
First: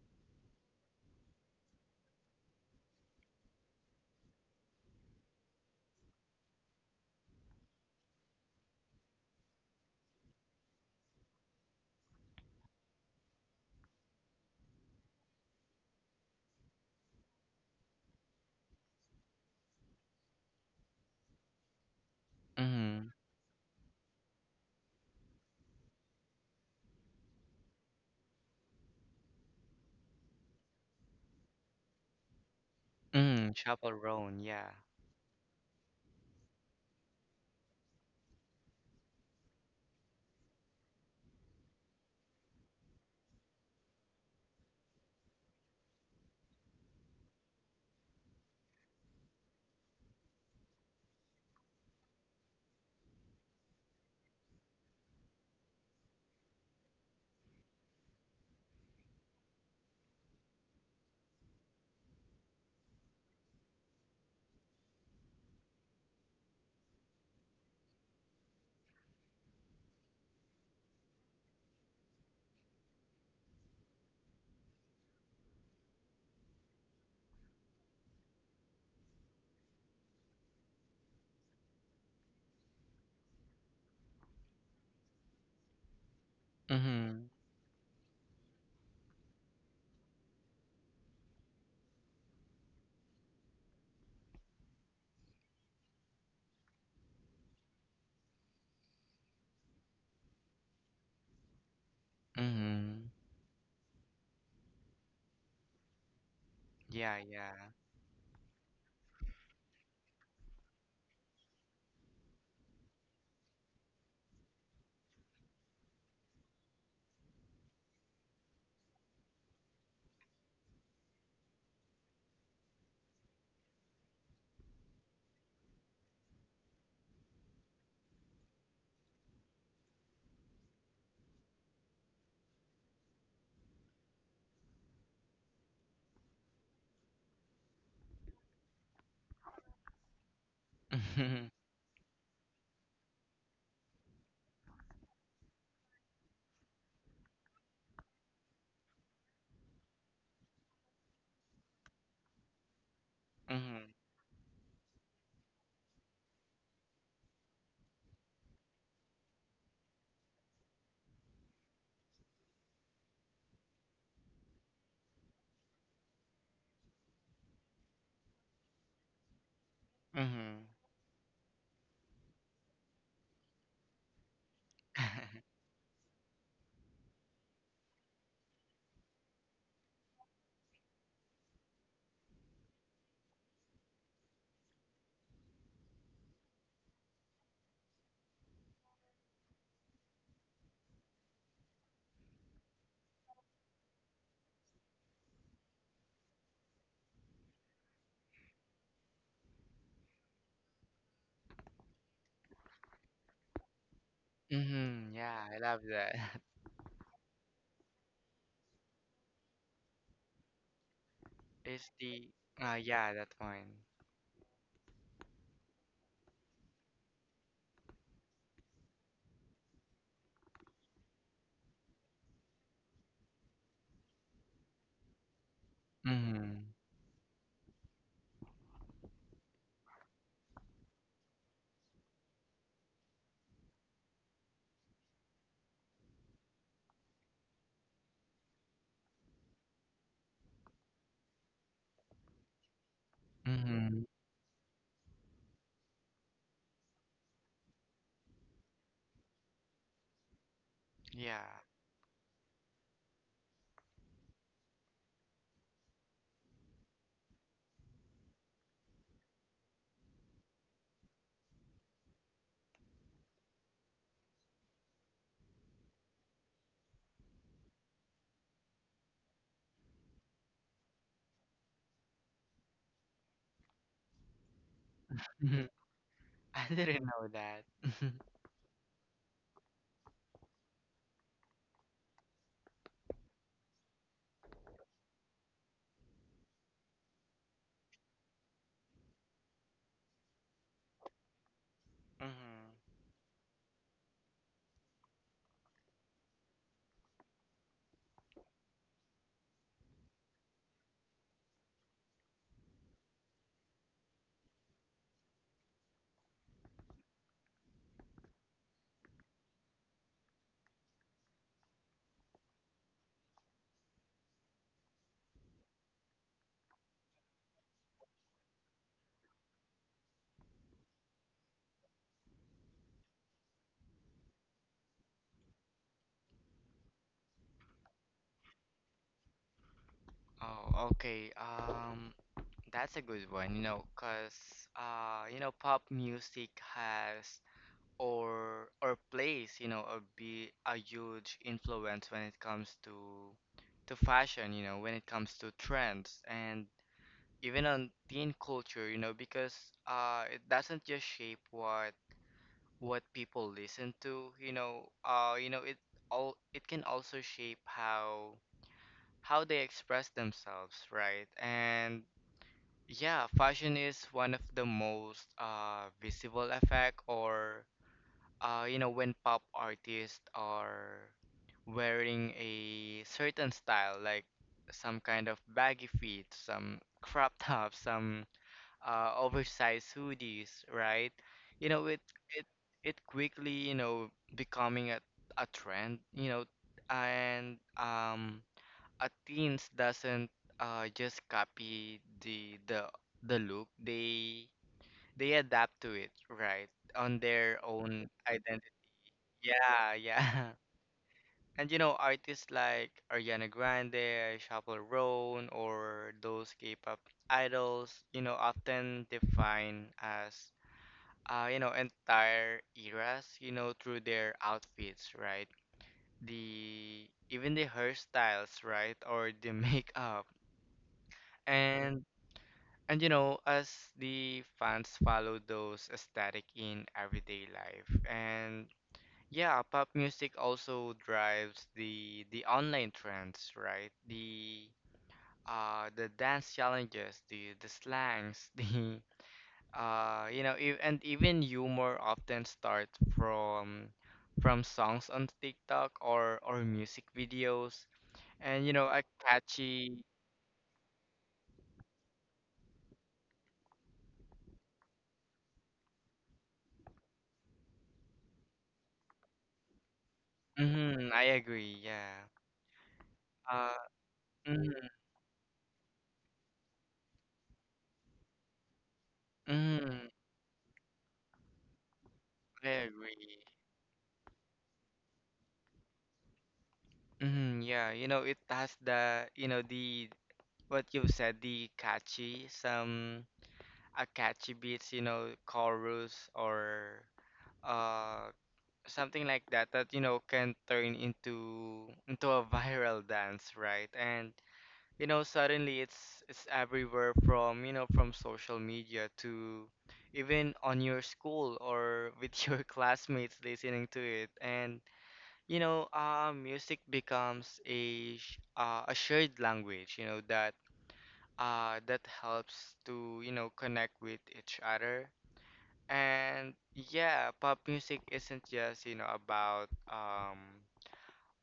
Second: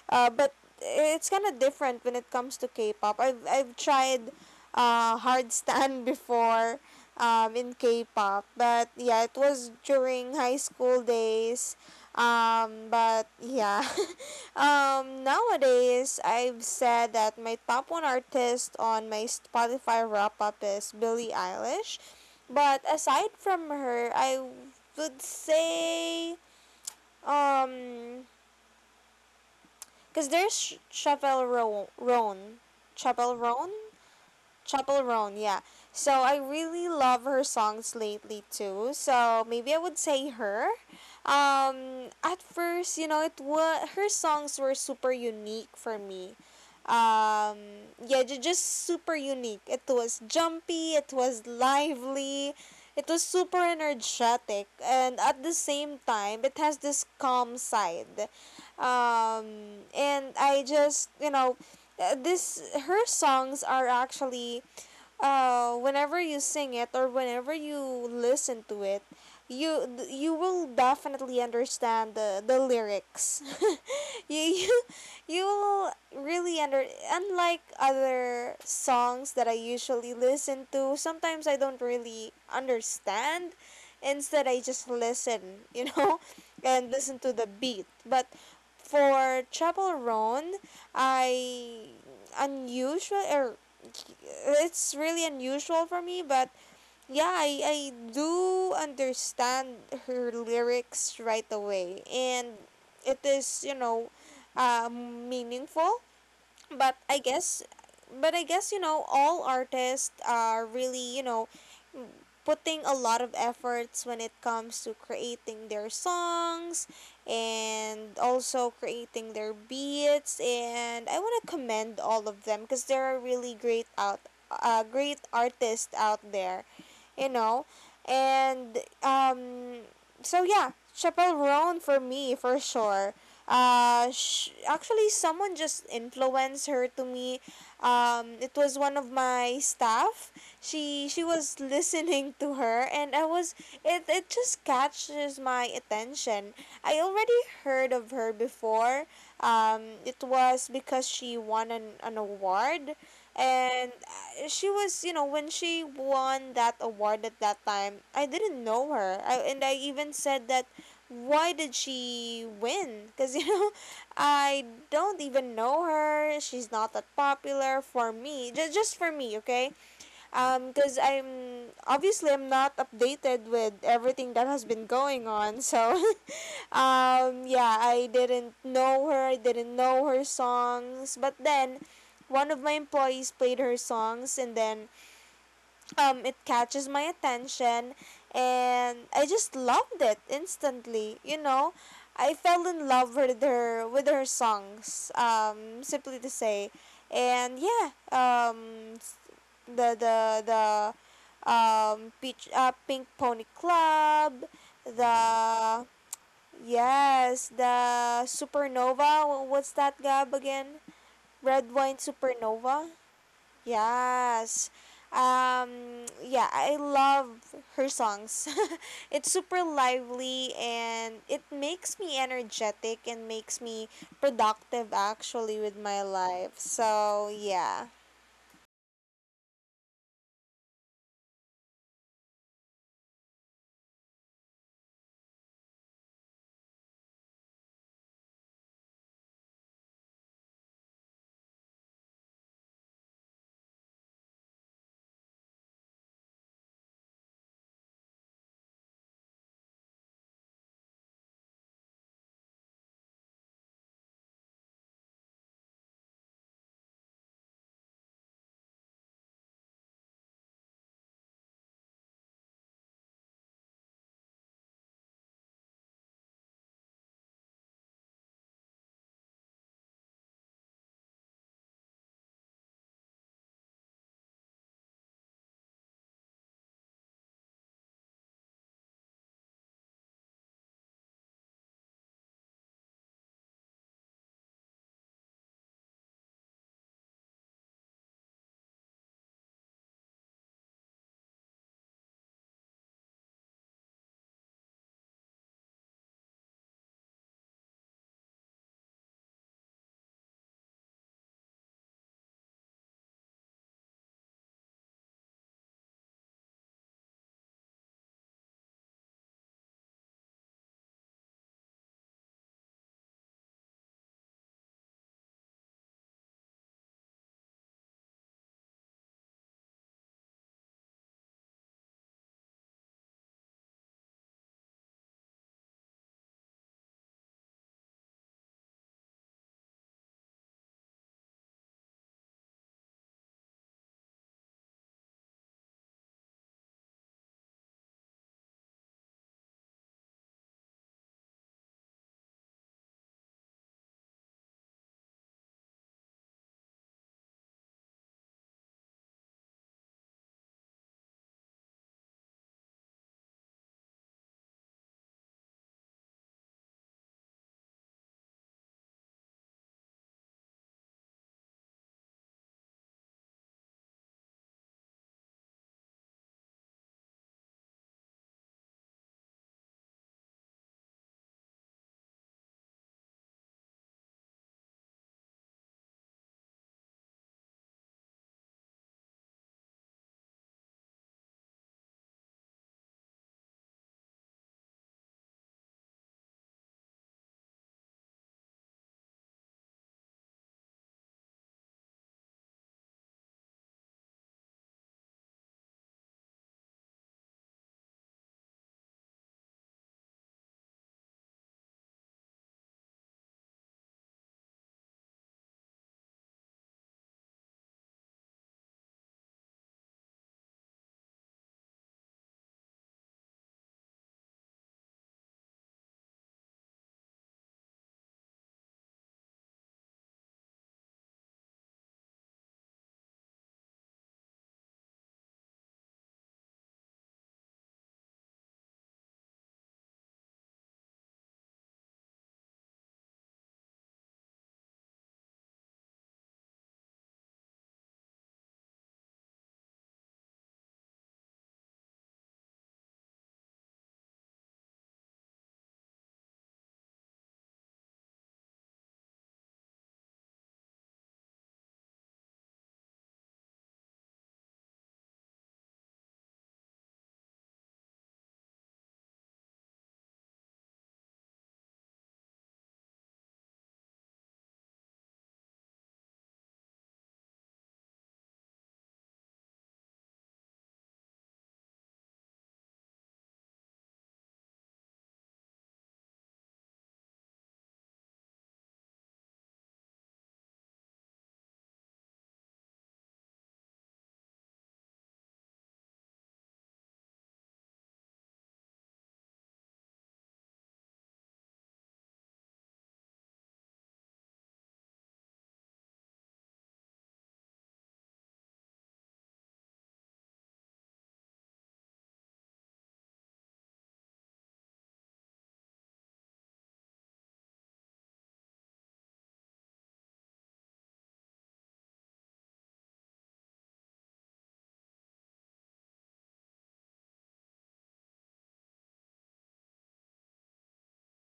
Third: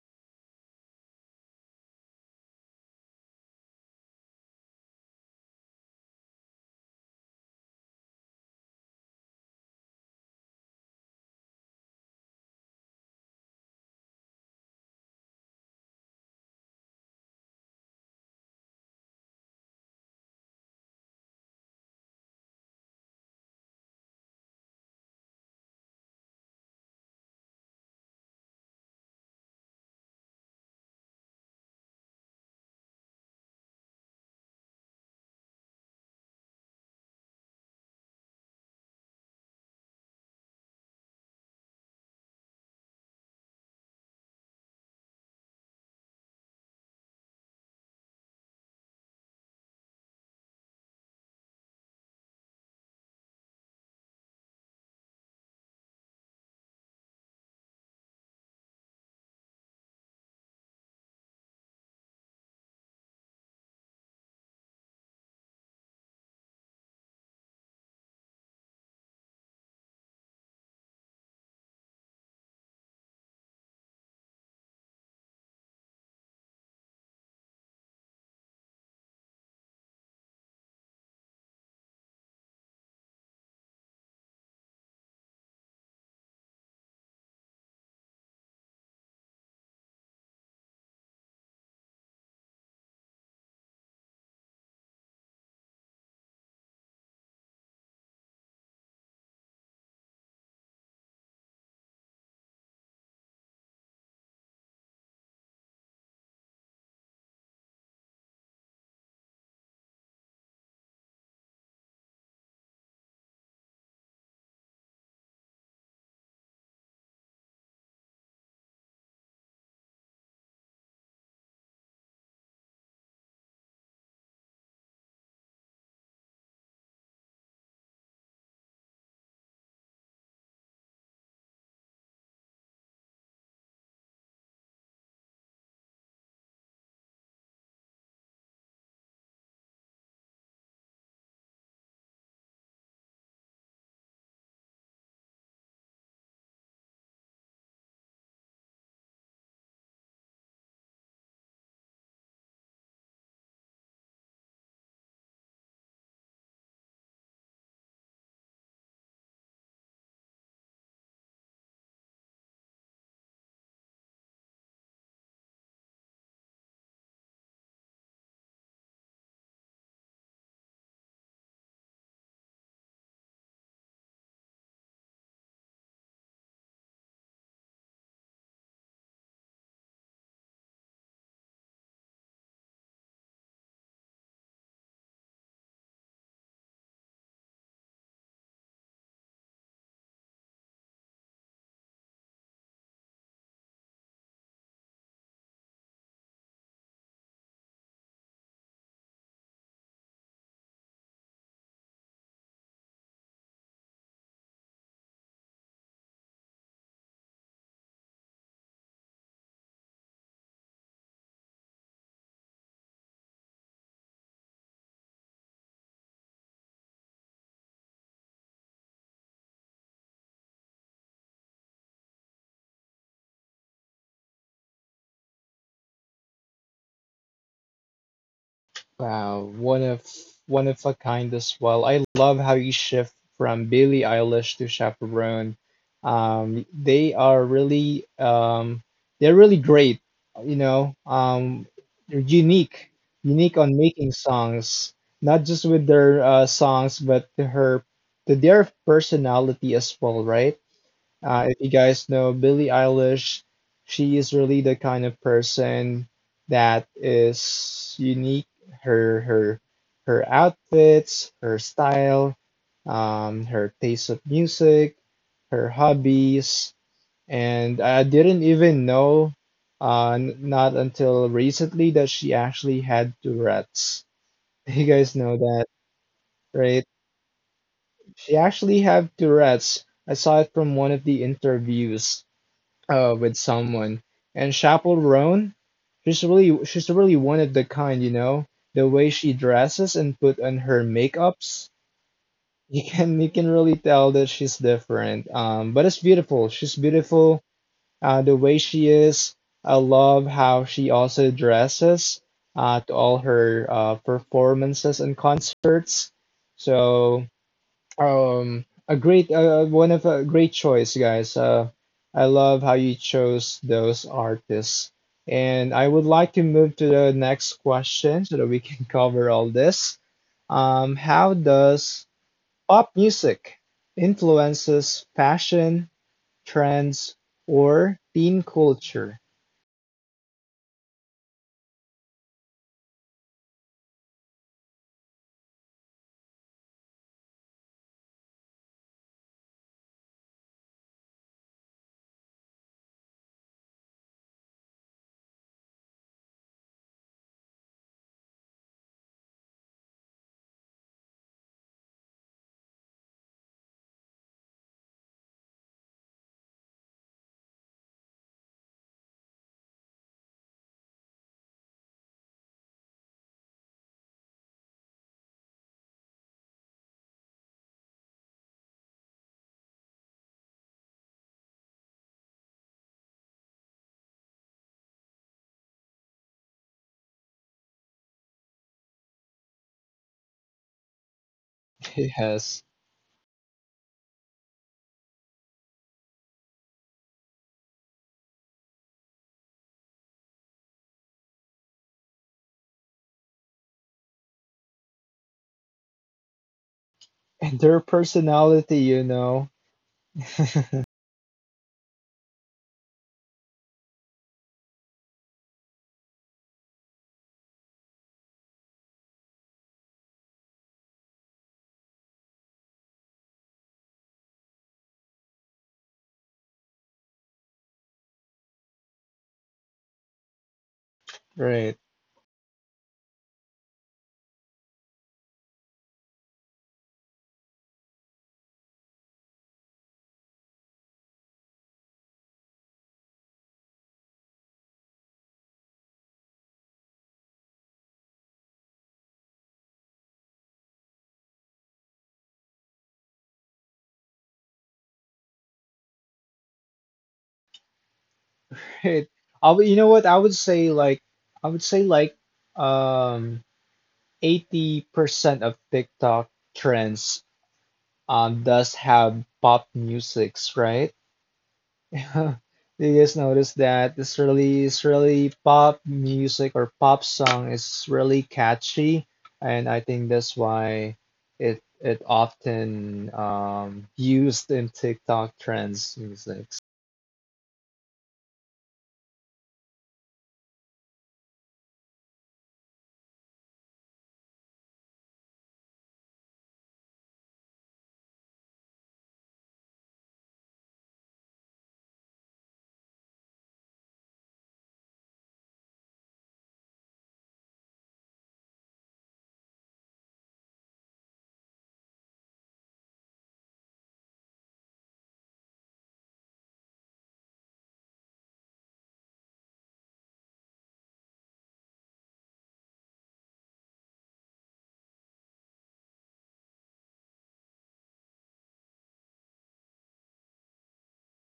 but it's kind of different when it comes to K-pop. I've tried hard stand <laughs> before in K-pop, but yeah, it was during high school days. But yeah, <laughs> nowadays I've said that my top one artist on my Spotify wrap up is Billie Eilish, but Mhm. aside from her, I would say um because there's Chavel Roan. Chavel Mhm. Roan? Chaperone, yeah. Chappell Roan, yeah. So I really love her songs lately too. So maybe I would say her. At first, you know, it was her songs were super unique for me. Yeah, just super unique. It was jumpy. It was lively. It was super energetic, and at the same time, it has this calm side. And I just you know this her songs are actually whenever you sing it, or whenever you listen to it, you you will definitely understand the lyrics. <laughs> you you you will really under Unlike other songs that I usually listen to, sometimes I don't really understand. Instead, I just listen, <laughs> and listen Mhm. to the beat, but for Chapel Roan I unusual or it's really unusual for me. But yeah, I do understand her lyrics right away, and Mhm. it is, meaningful. But Yeah, I yeah. guess, but I guess, you know, all artists are really, putting a lot of efforts when it comes to creating their songs, and also creating their beats. And I want to commend all of them because there are really great artists out there, you know. And so yeah, Chappelle Roan for me for sure. Actually someone just influenced her to me. It was one of my staff. <laughs> She Mhm. was listening to her, and I was. It just catches my attention. I already heard of her before. It was because she won an award. Mhm. And she was, when she won that award at that time, I didn't know her. And I even said that, why did she win? Cuz <laughs> I don't even know her. She's not that popular for me. Just for me, okay? Mhm. Because I'm obviously I'm not updated with everything that has been going Mhm. <laughs> on. So, <laughs> yeah, I didn't know her. I didn't know her songs. But then, one of my employees played her songs, and then, it catches my attention, and I just loved it instantly. You know, I fell in love with her, with her songs. Simply to say. And yeah, um, the the the peach pink pony club Yeah, I love the that. <laughs> Yes, the supernova. What's that, Gab, again? Red It's wine the supernova. yeah, that one. Yes, yeah, I love her songs. <laughs> It's super lively, and it makes me energetic, and makes me productive actually with my life, Mhm. so yeah. Wow, one of, one of a kind as well. I love how you shift from Billie Eilish to Chaperone. They are really they're really great, you know. They're unique, unique on Mhm. making songs, not just with their songs, but to her, to their personality as well, right? Yeah. If you guys know Billie Eilish, she is really the kind of person that is unique. Her her her outfits, her style, her taste of music, her hobbies, and I didn't even know, not until recently that she actually had Tourette's. <laughs> You guys know Mhm. that, <laughs> I right? didn't know that. <laughs> Mhm. She actually had Tourette's. I saw it from one of the interviews with someone. And Chaperone, she's really, she's really one of the kind, you know. The way she dresses and put on her makeups, <laughs> you Mm-hmm. can, you can really tell that she's different. But it's beautiful. She's beautiful. The way she is, I love how she also dresses to all her performances and concerts. So a great one of a great choice, guys. I love how you chose those artists. And I would like to move to the next question so that we can <laughs> cover all this. How does pop music influences fashion, trends, or teen culture? Oh, okay. That's a good one, you know, 'cause you know, pop music has or place, you know, or be a huge influence when it comes to fashion, you know, when it comes to trends and even on teen culture, you know, because it doesn't just shape what people listen to, you know, it all it can also shape how they express themselves, right? And yeah, fashion is one of the most visible effect or you know, when pop artists are wearing a certain style, like some kind of baggy feet, some crop <laughs> tops, some oversized hoodies, right? You know, <laughs> it Yes. it quickly, you know, becoming a trend, you know. And a teens doesn't just copy the look, they adapt to it, right? On And their their own, personality, you know. yeah, yeah. <laughs> And you know, artists like Ariana Grande, Chappell Roan, or those K-pop idols, you know, often define as, you know, entire eras, you know, through their outfits, right? The even the hairstyles, right? Or the <laughs> makeup. Right. <laughs> And and you know, as the fans follow those aesthetic in everyday life. And yeah, pop music also drives the online trends, right? The dance challenges, the slangs, <laughs> the you know, and even humor often start from from songs on TikTok or music videos, and you know, a Right. I would, you know catchy. what? I would say like I would say like um 80% of TikTok trends does have pop musics, right? Mm-hmm, I agree. <laughs> Yeah. Do you guys notice Uh, that this really mm, Israeli pop music or pop song is really catchy, and I mm, think that's why it, it I often agree. Used in TikTok trends music. Mm, yeah, you know, it has the, you know, the what you've said, the catchy, some a catchy beats, you know, chorus or uh something like that that, you know, can turn into a <laughs> viral dance, right? And you know, suddenly it's everywhere, from you know, from social media to even on your school or with <laughs> your classmates listening to it. And you know, music becomes a shared language, you know, that that helps to, you know, connect with each other. And yeah, pop music isn't just, you know, about um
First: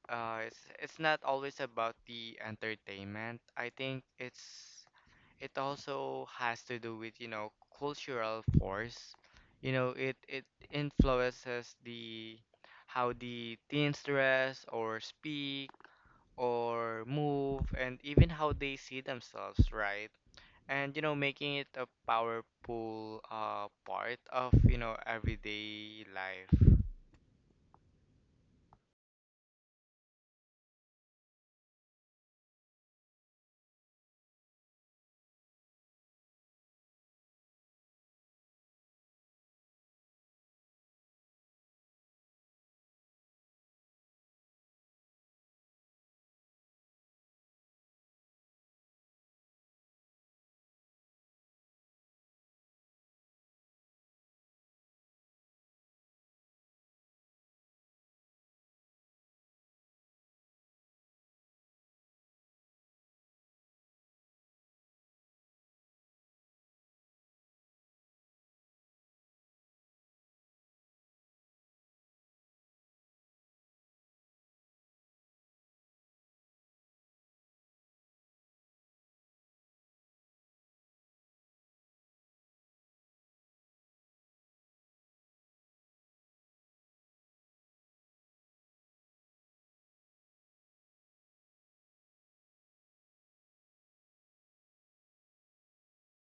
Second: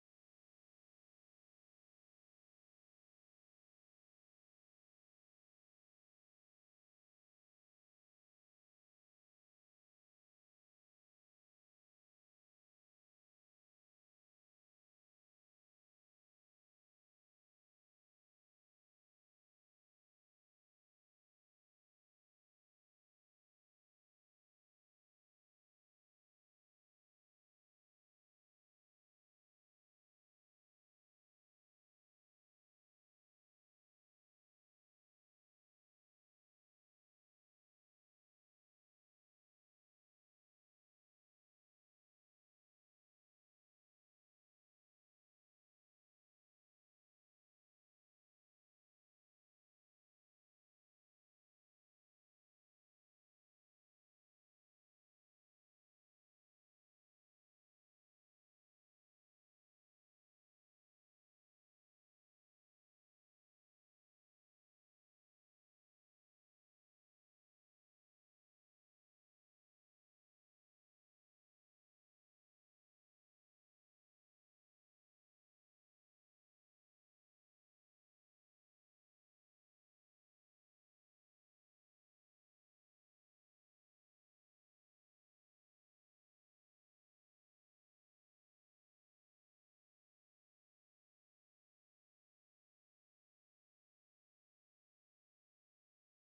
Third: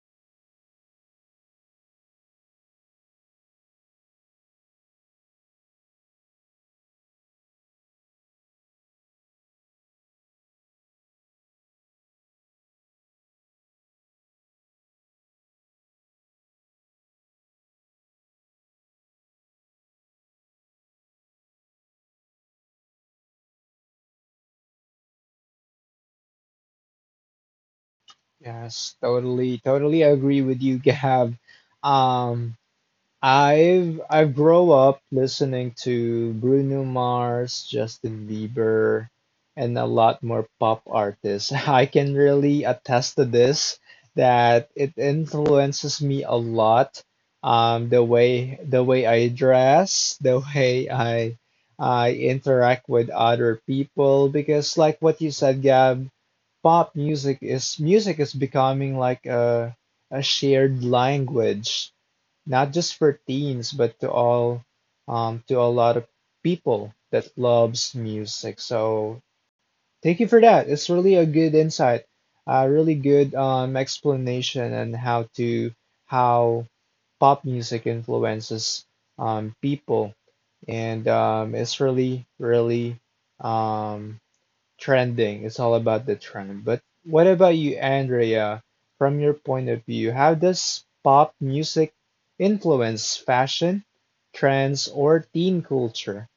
uh it's not always about the entertainment. I think it's it also has to do with, you know, cultural force. You know, it influences the how the teens dress or speak or move, and even how they see themselves, right? And you know, making it a powerful part of, you know, everyday life. Yes, totally, totally agree with you, Gab. Um, I've grown up listening to Bruno Mars, Justin Bieber, and a lot more pop artists. <laughs> I can really attest to this that it influences me a lot. The way I dress, the way I interact with other people, because like what you said, Gab, pop music is becoming like a shared language not just for teens, but to all to a lot of people that loves music. So thank you for that. It's really a good insight, a really good explanation on how to how pop music influences people, and it's really um, trending. It's all about the trend. But what about you, Andrea? From your point of view, how does pop music influence fashion, trends, or teen culture?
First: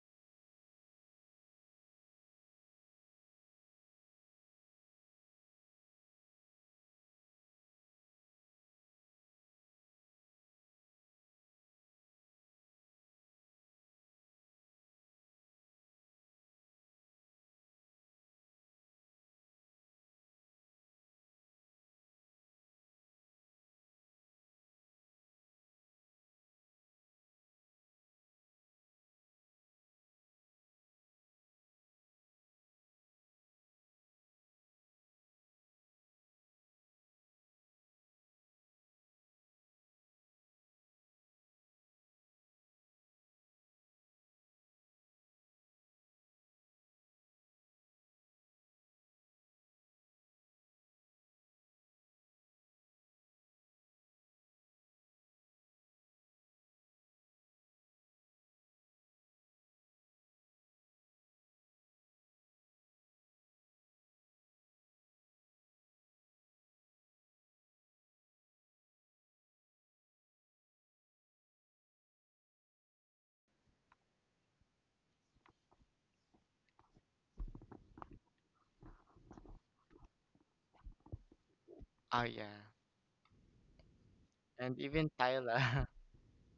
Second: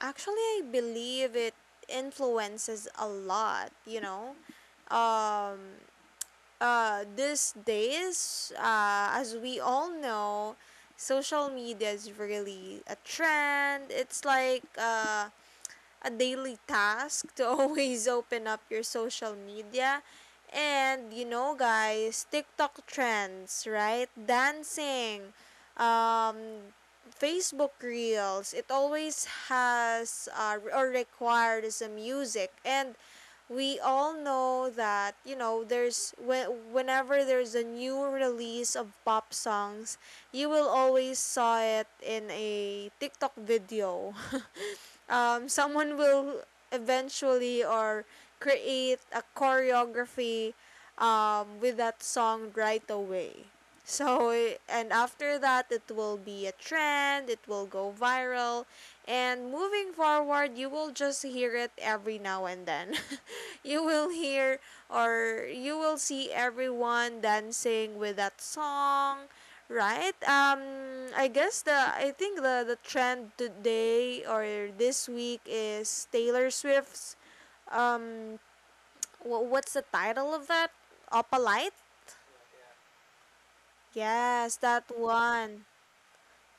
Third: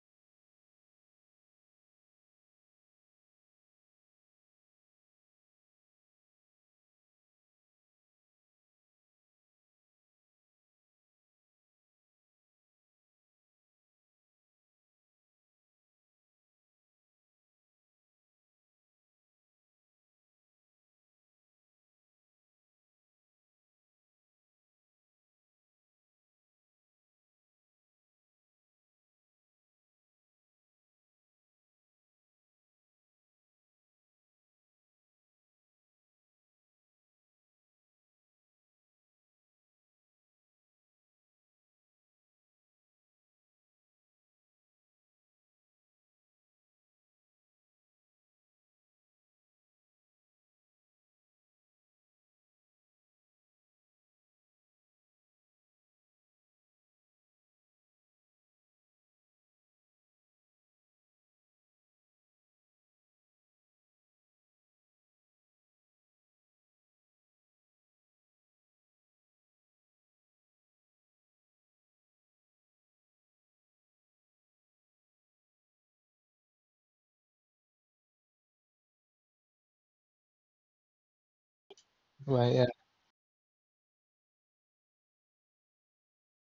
Actually, I believe it influences a lot, you know. Um, these days, as we all know, social media is really a trend. It's like, a daily task to <laughs> always open up your social media. And, you know, guys, TikTok trends, right? Dancing, um, Facebook Reels, it always has or requires a music. And we all know that, there's when whenever there's a new release of pop songs, you will always saw it in a tiktok video. <laughs> Someone will eventually or create a choreography with that song right away. So, and after that, it will be a trend. It will go viral, and moving forward, you will just hear it every now and then. <laughs> You will hear, or you will see everyone dancing with that song. Right. I guess the I think the trend today or this week is Taylor Swift's um what's the title of that? Opalite? Oh yeah. Right. Yes, And that even one. Tyler.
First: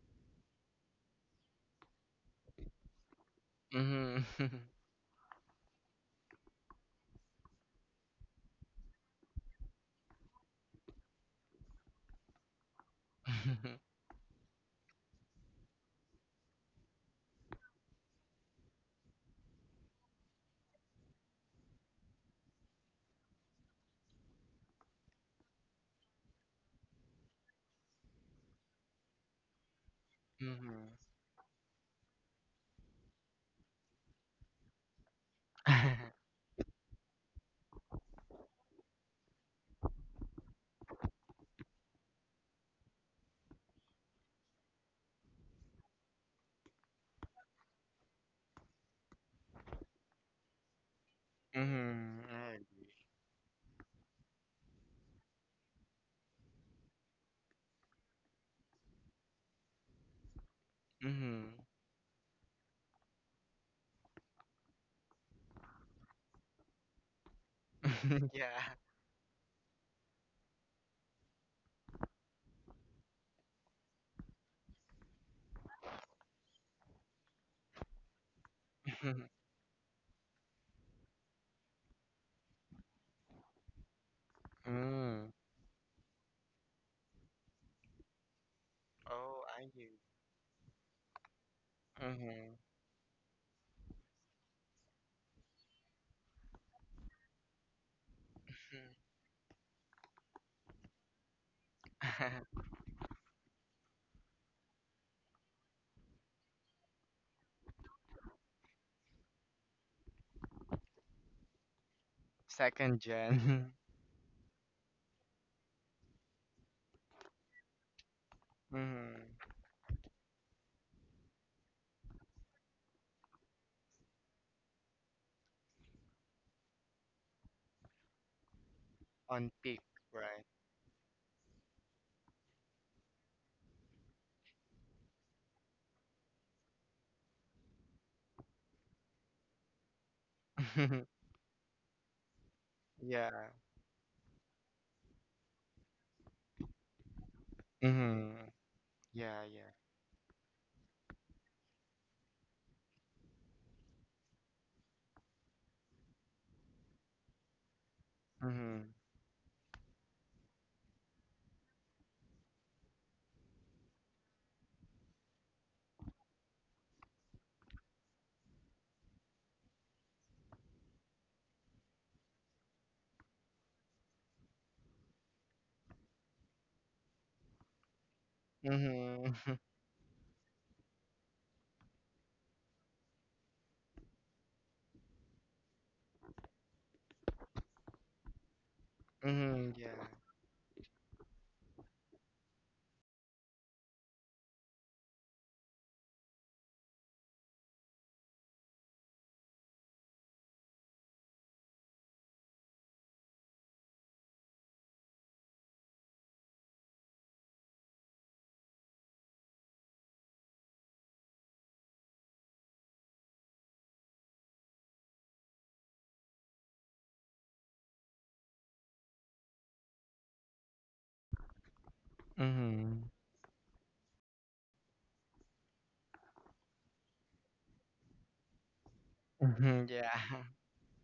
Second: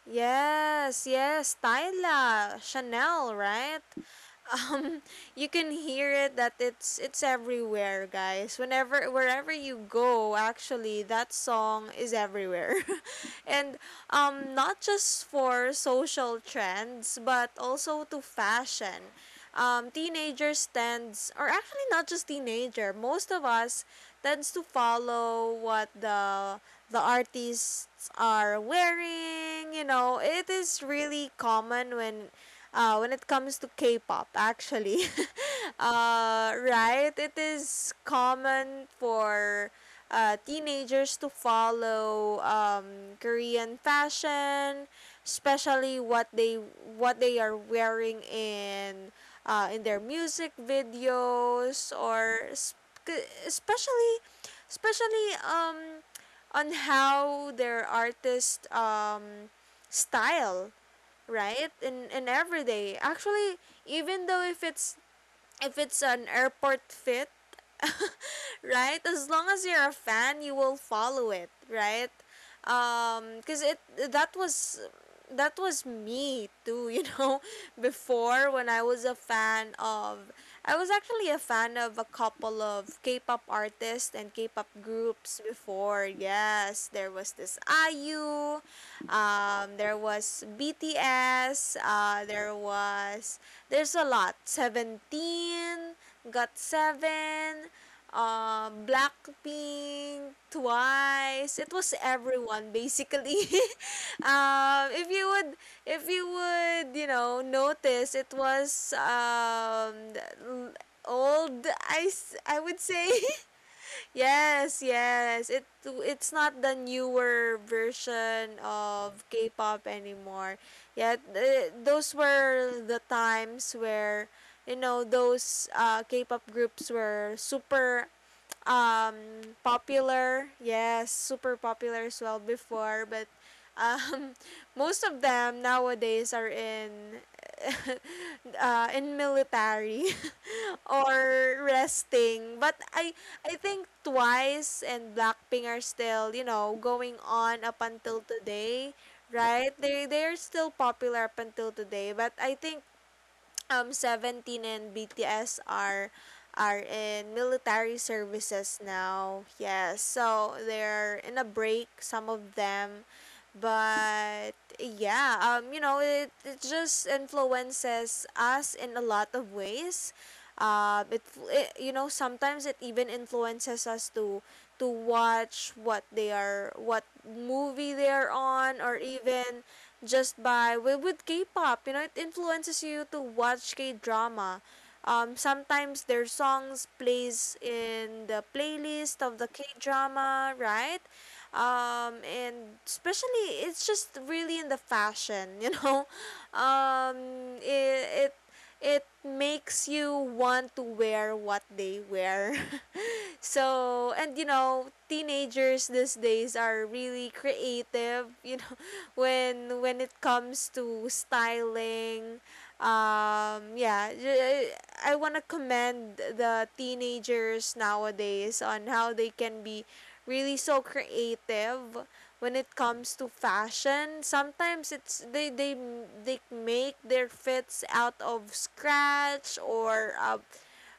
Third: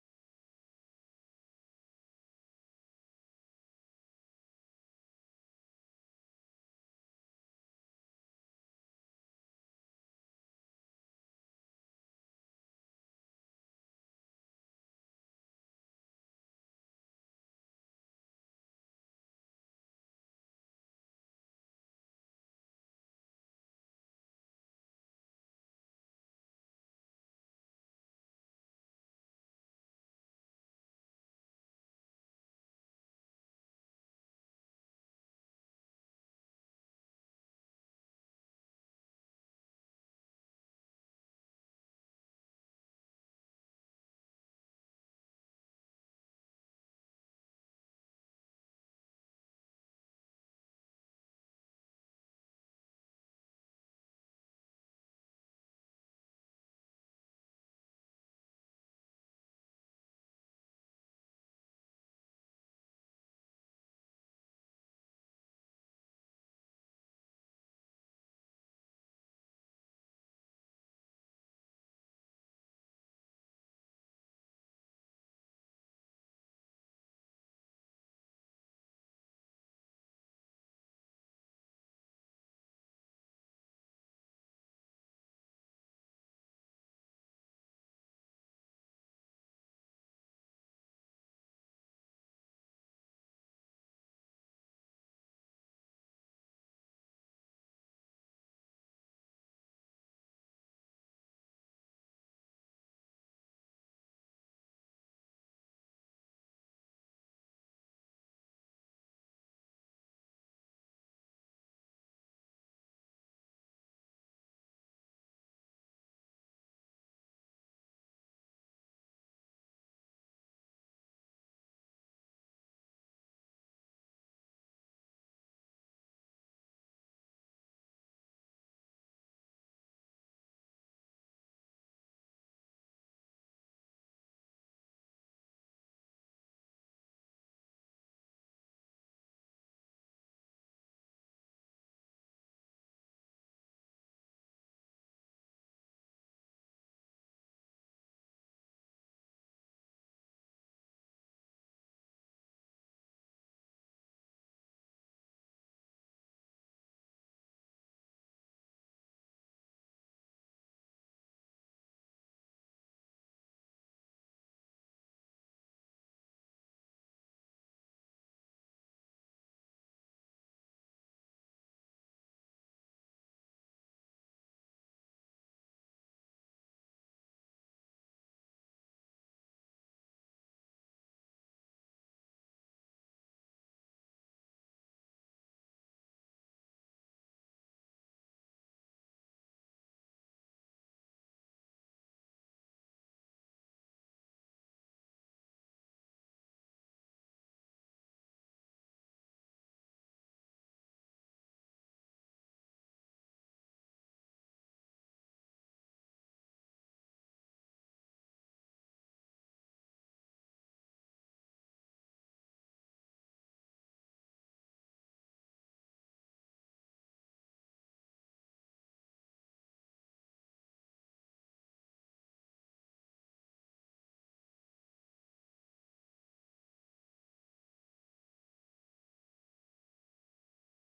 Yes, yes, Tyla, Chanel, <laughs> right? Mm-hmm. um you can hear it that it's everywhere, guys, whenever, wherever you go, actually that song is everywhere. <laughs> And not just for social trends, but also to fashion. Teenagers tends, or actually not just teenager, most of us tends to follow what the artists are wearing. You know, it is Mm-hmm. really common when it comes to K-pop, actually. <laughs> Right? It is common for, teenagers to follow, Korean fashion, especially what they are wearing in, in their music videos, Mm-hmm. <laughs> <laughs> or I agree. K- especially especially, on how their artist, style, Mm-hmm. right? In every day. Actually, even though if it's, an airport fit, <laughs> Yeah. <laughs> right? As long as you're a fan, you will follow it, right? Cause it that was that was me too, you know, <laughs> before when I was a <laughs> fan of, I was actually a fan of a couple of K-pop artists and K-pop Mm. groups before. Yes, there was this IU, Oh I there agree. was BTS, Mm-hmm. There's a lot. Seventeen, GOT7, Blackpink, Twice. It was <laughs> everyone basically. <laughs> um if you would if you would, you know, notice it was, l- old I, I would Second say. gen. <laughs> Yes, yes. It it's not the newer version <laughs> of Mm-hmm. K-pop anymore. Yet those were the times where, you know, those, K-pop groups were super, um On peak. Right. popular. Yes, super popular as well before, but, um <laughs> most of them nowadays are in <laughs> in military <laughs> <laughs> or resting. But i Yeah. i think Twice and Blackpink are still, you know, going on up until Mm-hmm. today, Yeah, yeah. right? They're still popular up until today, but I think, Seventeen and BTS are in military services Mm-hmm. now. Yes. So they're in a break, some of them. But yeah, you know, it just influences us in a lot of ways. It, it you know, sometimes it even influences us to watch what movie they're on, or Mm-hmm. even <laughs> just by with, K-pop. You know, it influences you to watch K-drama. Sometimes their songs plays in the playlist of the Mm-hmm, yeah. K-drama, right? And especially it's just really in the fashion. <laughs> Um, it it it makes you want to wear what they wear. <laughs> So, and you know, teenagers these days are really creative, <laughs> when it comes to styling. Yeah, I want to commend the teenagers nowadays on how they can be really so creative when it Mm-hmm. comes to fashion. Sometimes it's they make their fits out of scratch, Mm-hmm. or Yeah. uh,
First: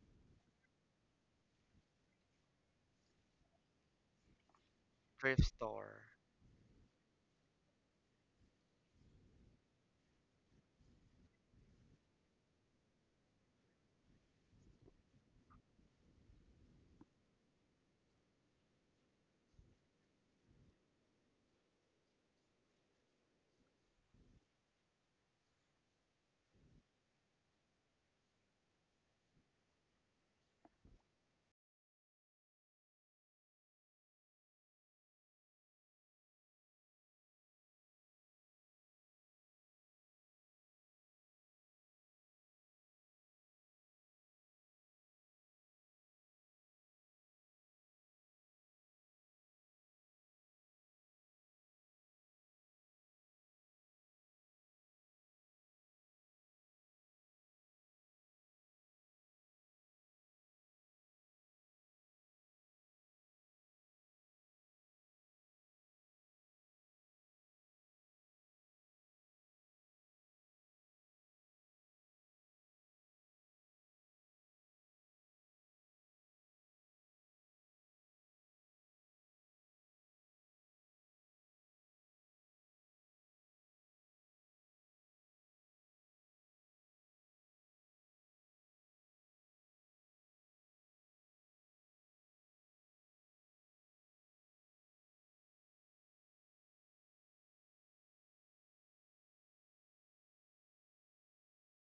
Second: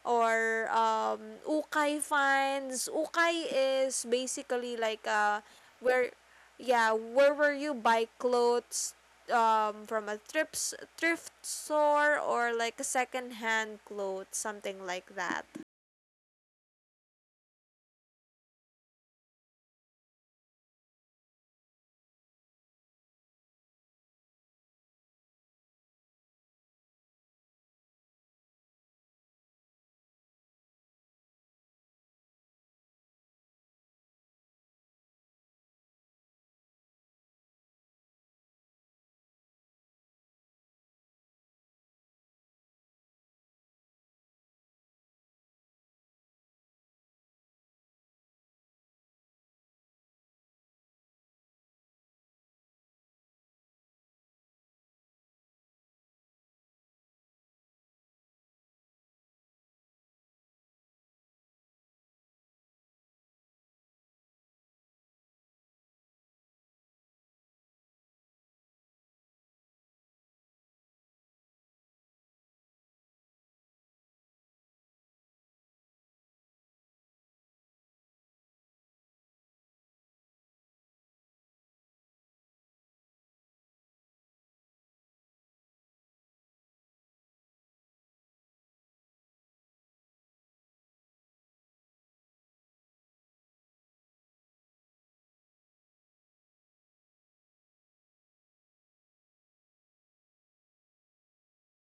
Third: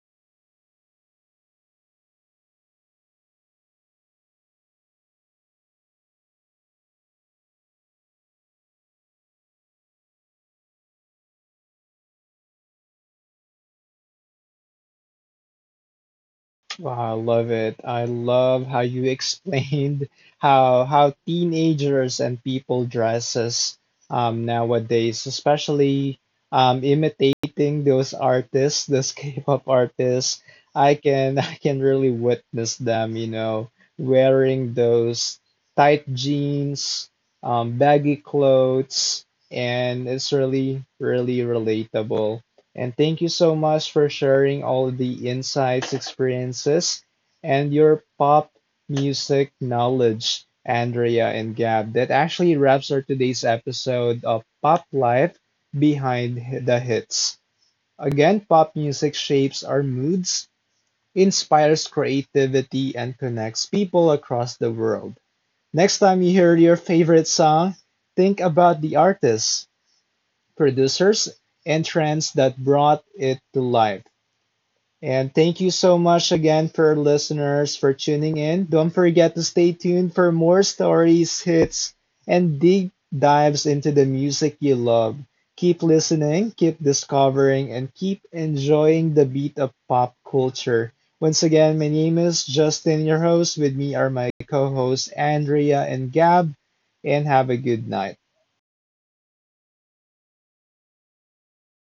or um, ukay funds. Ukay is basically like, <laughs> Thrift store. where, yeah, where you buy clothes, from a thrift thrift store, or like a second hand clothes, something like that. Wow, I love it. I love how you explained <laughs> how teenagers and people dresses nowadays, especially imitating those artists, those <laughs> K-pop artists. I can <laughs> I can really witness them, you know, wearing those tight jeans, baggy clothes, and it's really really relatable. And thank you so much for sharing all the insights, experiences, and your pop music knowledge, Andrea and Gab. That actually wraps our today's episode of Pop Life Behind the Hits. Again, pop music shapes our moods, inspires creativity, and connects people across the world. Next time you hear your favorite song, think about the artists, producers, and trends that brought it to life. And thank you so much again for our listeners for tuning in. Don't forget to stay tuned for more stories, hits, and deep dives into the music you love. Keep listening, keep discovering, and keep enjoying the beat of pop culture. Once again, my name is Justin, your host. With me are my co hosts, Andrea and Gab, and have a good night.